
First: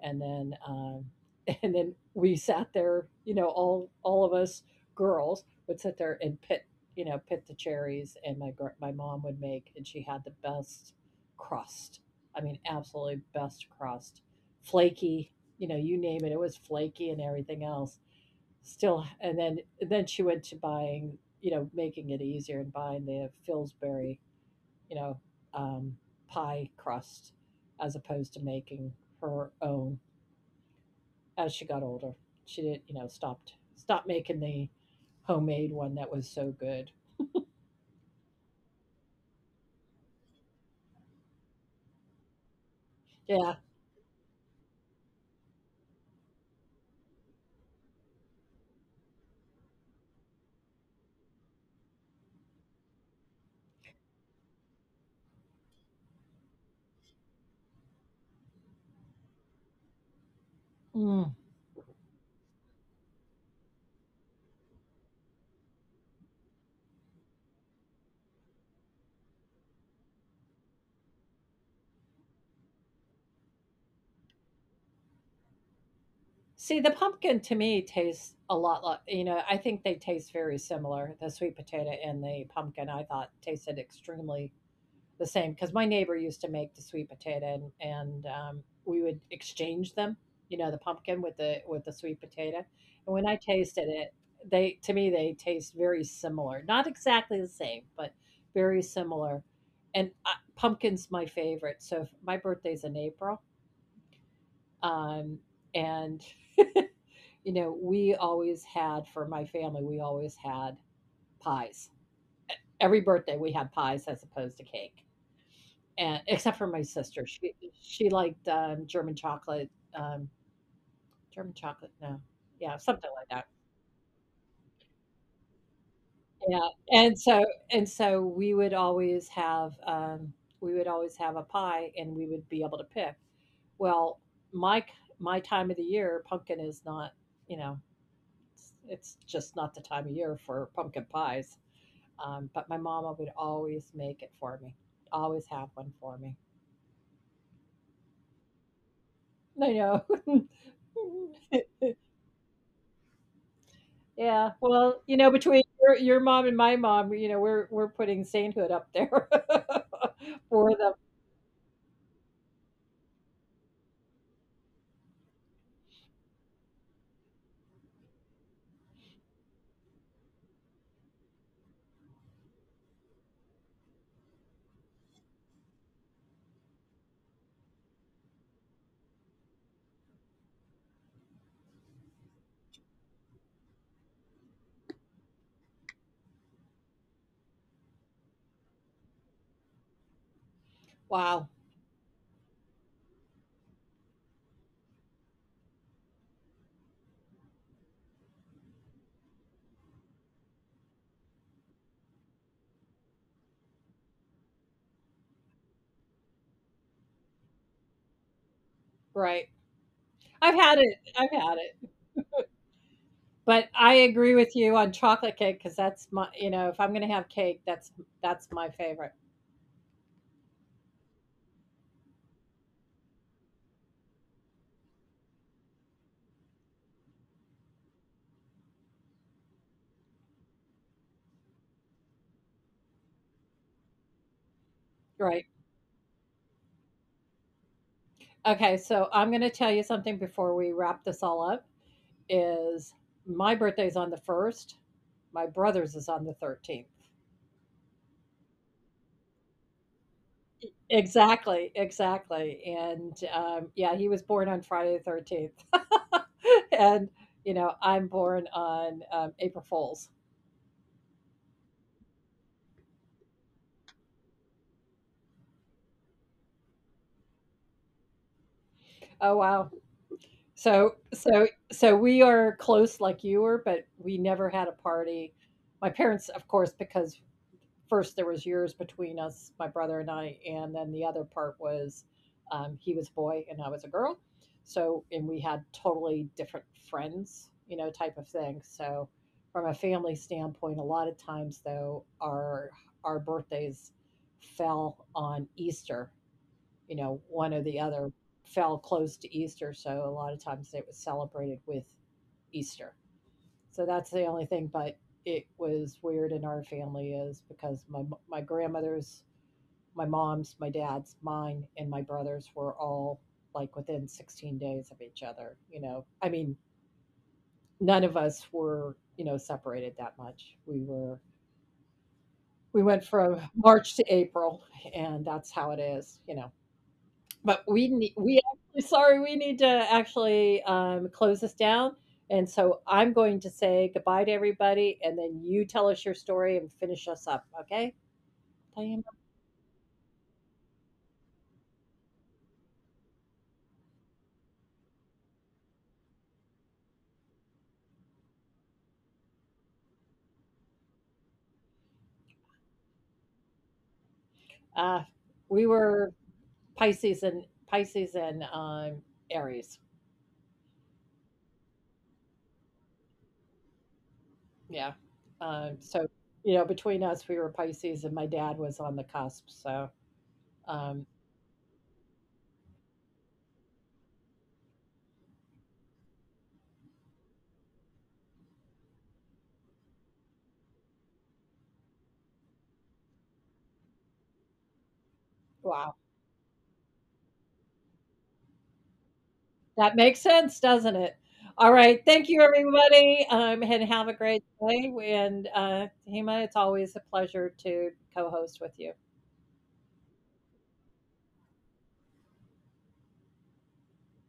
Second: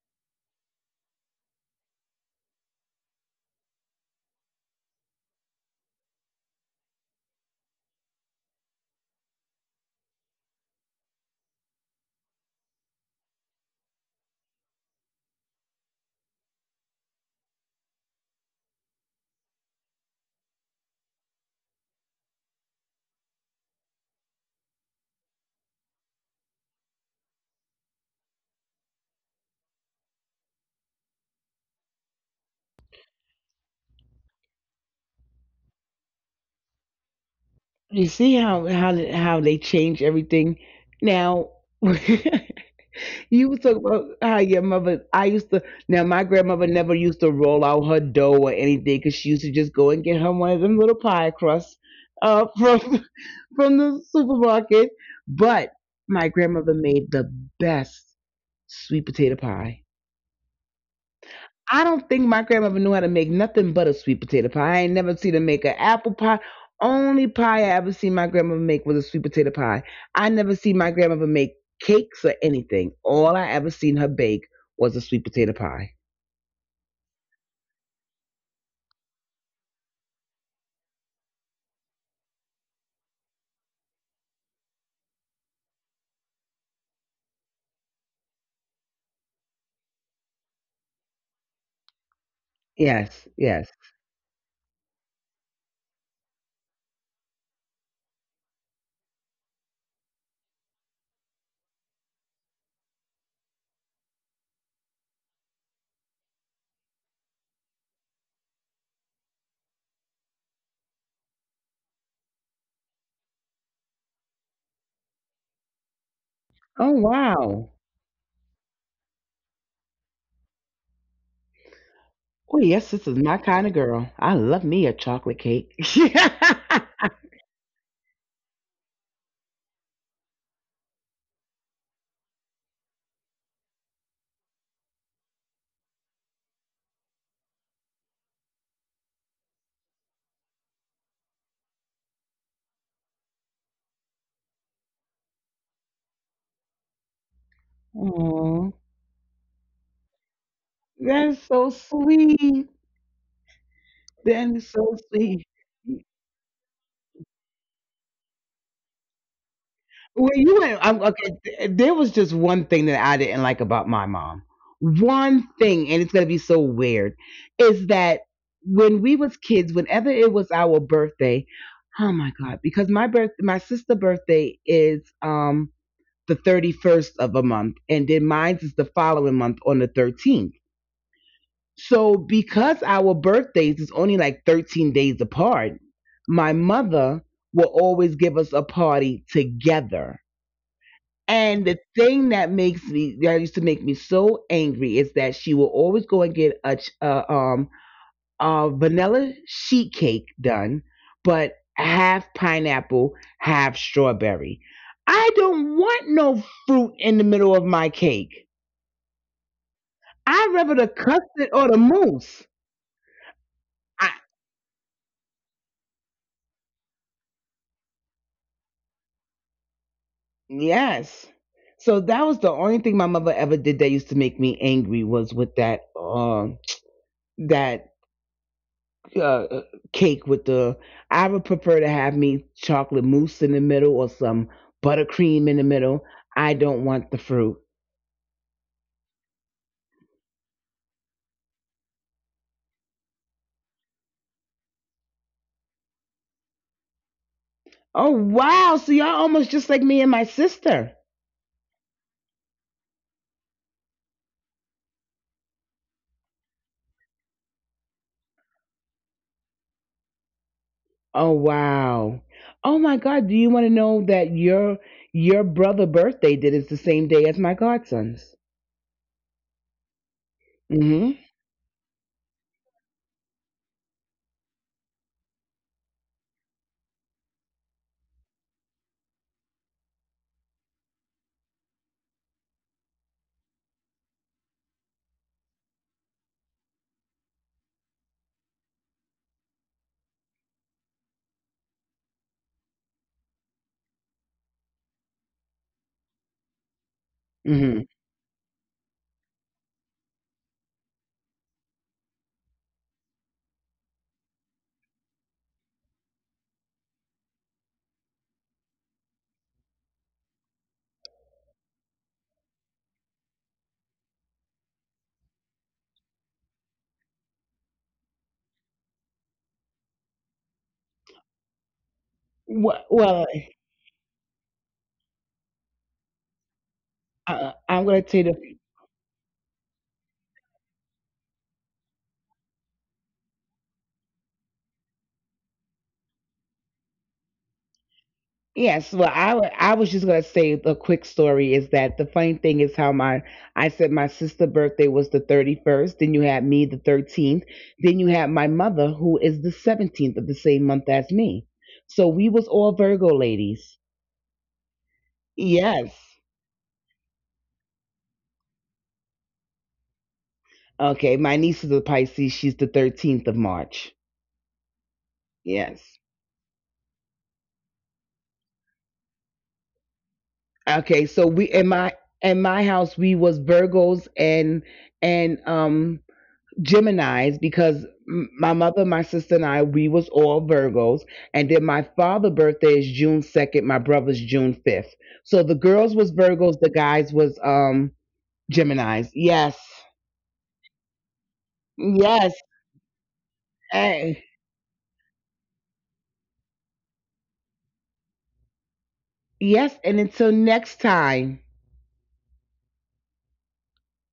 And then And then we sat there, you know, all of us girls would sit there and pit, you know, pit the cherries. And my mom would make, and she had the best crust. I mean, absolutely best crust, flaky. You know, you name it, it was flaky and everything else. Still And then she went to buying, you know, making it easier, and buying the Pillsbury, you know um, pie crust, as opposed to making her own, as she got older. She did, not, you know, stopped making the homemade one that was so good.
You see how how they change everything now. You
Yeah.
was talking about how your mother. I used to. Now my grandmother never used to roll out her dough or anything because she used to just go and get her one of them little pie crusts from from the supermarket. But my grandmother made the best sweet potato pie.
Mm.
I don't think my grandmother knew how to make nothing but a sweet potato pie. I ain't never seen her make an apple pie. Only pie I ever seen my grandmother make was a sweet potato pie. I never seen my grandmother make cakes or anything. All I ever seen her bake was a sweet potato pie.
See, the pumpkin, to me, tastes a lot like, you know, I think they taste very similar. The sweet potato and the pumpkin, I thought, tasted extremely the same, because my neighbor used to make the sweet potato, and we would exchange them, you know, the pumpkin with the sweet potato. And when
Yes,
I
yes.
tasted it, they, to me, they taste very similar, not exactly the same, but very similar. And Pumpkin's my favorite, so my birthday's in April, um, and you know, we always had, for my family, we always had pies. Every birthday we had pies as opposed to cake. And except for my
Oh
sister, she
wow.
she liked, German chocolate, German chocolate? No.
Oh
Yeah,
yes,
something
this
like
is
that.
my kind of girl. I love me a chocolate cake.
Yeah, and so, we would always have, we would always have a pie and we would be able to pick. Well, my k my time of the year, pumpkin is not, you know, it's just not the time of year for pumpkin pies, but my mama would always make it for me, always have one for me.
Oh,
I know.
that's so sweet. That
Yeah,
is so
well, you know,
sweet.
between your mom and my mom, you know, we're putting sainthood up there
Well, you
for
went
them.
I'm, okay, there was just one thing that I didn't like about my mom. One thing, and it's gonna be so weird, is that when we was kids, whenever it was our birthday, oh my god, because my sister' birthday is the 31st of a month, and then mine's is the following month on the 13th. So because our birthdays is only like 13 days apart, my mother will always give us a party together.
Wow,
And the thing that makes me, that used to make me so angry, is that she will always go and get a vanilla sheet cake done, but half pineapple, half strawberry. I don't want no fruit in the middle of my cake.
right.
I'd
I've
rather
had
the
it. I've
custard
had
or the
it.
mousse.
But I
I,
agree with you on chocolate cake, because that's my, you know, if I'm going to have cake, that's my favorite.
yes. So that was the only thing my mother ever did that used to make me angry, was with that that uh, cake with the. I would prefer to have me chocolate mousse in the middle or some buttercream in the
Right.
middle. I don't want the fruit.
Okay, so I'm going to tell you something before we wrap this all up, is my birthday's on the 1st. My brother's is on the 13th.
Oh wow! So y'all almost just like me and my sister.
Exactly, exactly. And, yeah, he was born on Friday the 13th. And, you know, I'm born on, April Fools.
Oh wow! Oh my God! Do you want to know that your brother birthday did is the same day as my godson's?
Oh, wow. So
Mm-hmm.
so we are close like you were, but we never had a party. My parents, of course, because first there was years between us, my brother and I, and then the other part was, he was a boy and I was a girl. So, and we had totally different friends, you know, type of thing. So, from a family standpoint, a lot of times though, our birthdays fell on Easter. You know, one or the
Mm-hmm.
other fell close to Easter, so a lot of times it was celebrated with Easter. So that's the only thing. But it was weird in our family, is because my grandmother's, my mom's, my dad's, mine, and my brothers were all like within 16 days of each other. You know, I mean, none of us were, you know, separated that much. We were, we went from
Well,
March to April, and that's how it is. You know. But
I'm gonna
we
tell you.
actually, sorry, we need to actually, close this down, and so I'm going to say goodbye to everybody, and then you tell us your story and finish us up, okay, Diana?
Yes, well, I was just gonna say, the quick story is that the funny thing is how my, I said my sister's birthday was the 31st, then you had me the 13th, then you had my mother, who is the 17th of the same month as me. So we was all Virgo ladies.
Uh, we were
Yes.
Pisces and Pisces and, Aries.
Okay, my niece is a Pisces. She's the 13th of March.
Yeah. Um, so,
Yes.
you know, between us, we were Pisces, and my dad was on the cusp, so, um,
Okay, so we in my, in my house, we was Virgos and Geminis, because my mother, my sister, and I, we was all Virgos, and then my father's birthday is June 2nd. My brother's June 5th. So the
wow.
girls was Virgos, the guys was Geminis. Yes,
That makes sense, doesn't it? All right. Thank you,
yes,
everybody. And have a
eh,
great day. And Hima, it's always a pleasure to co host with you.
yes. And until next time.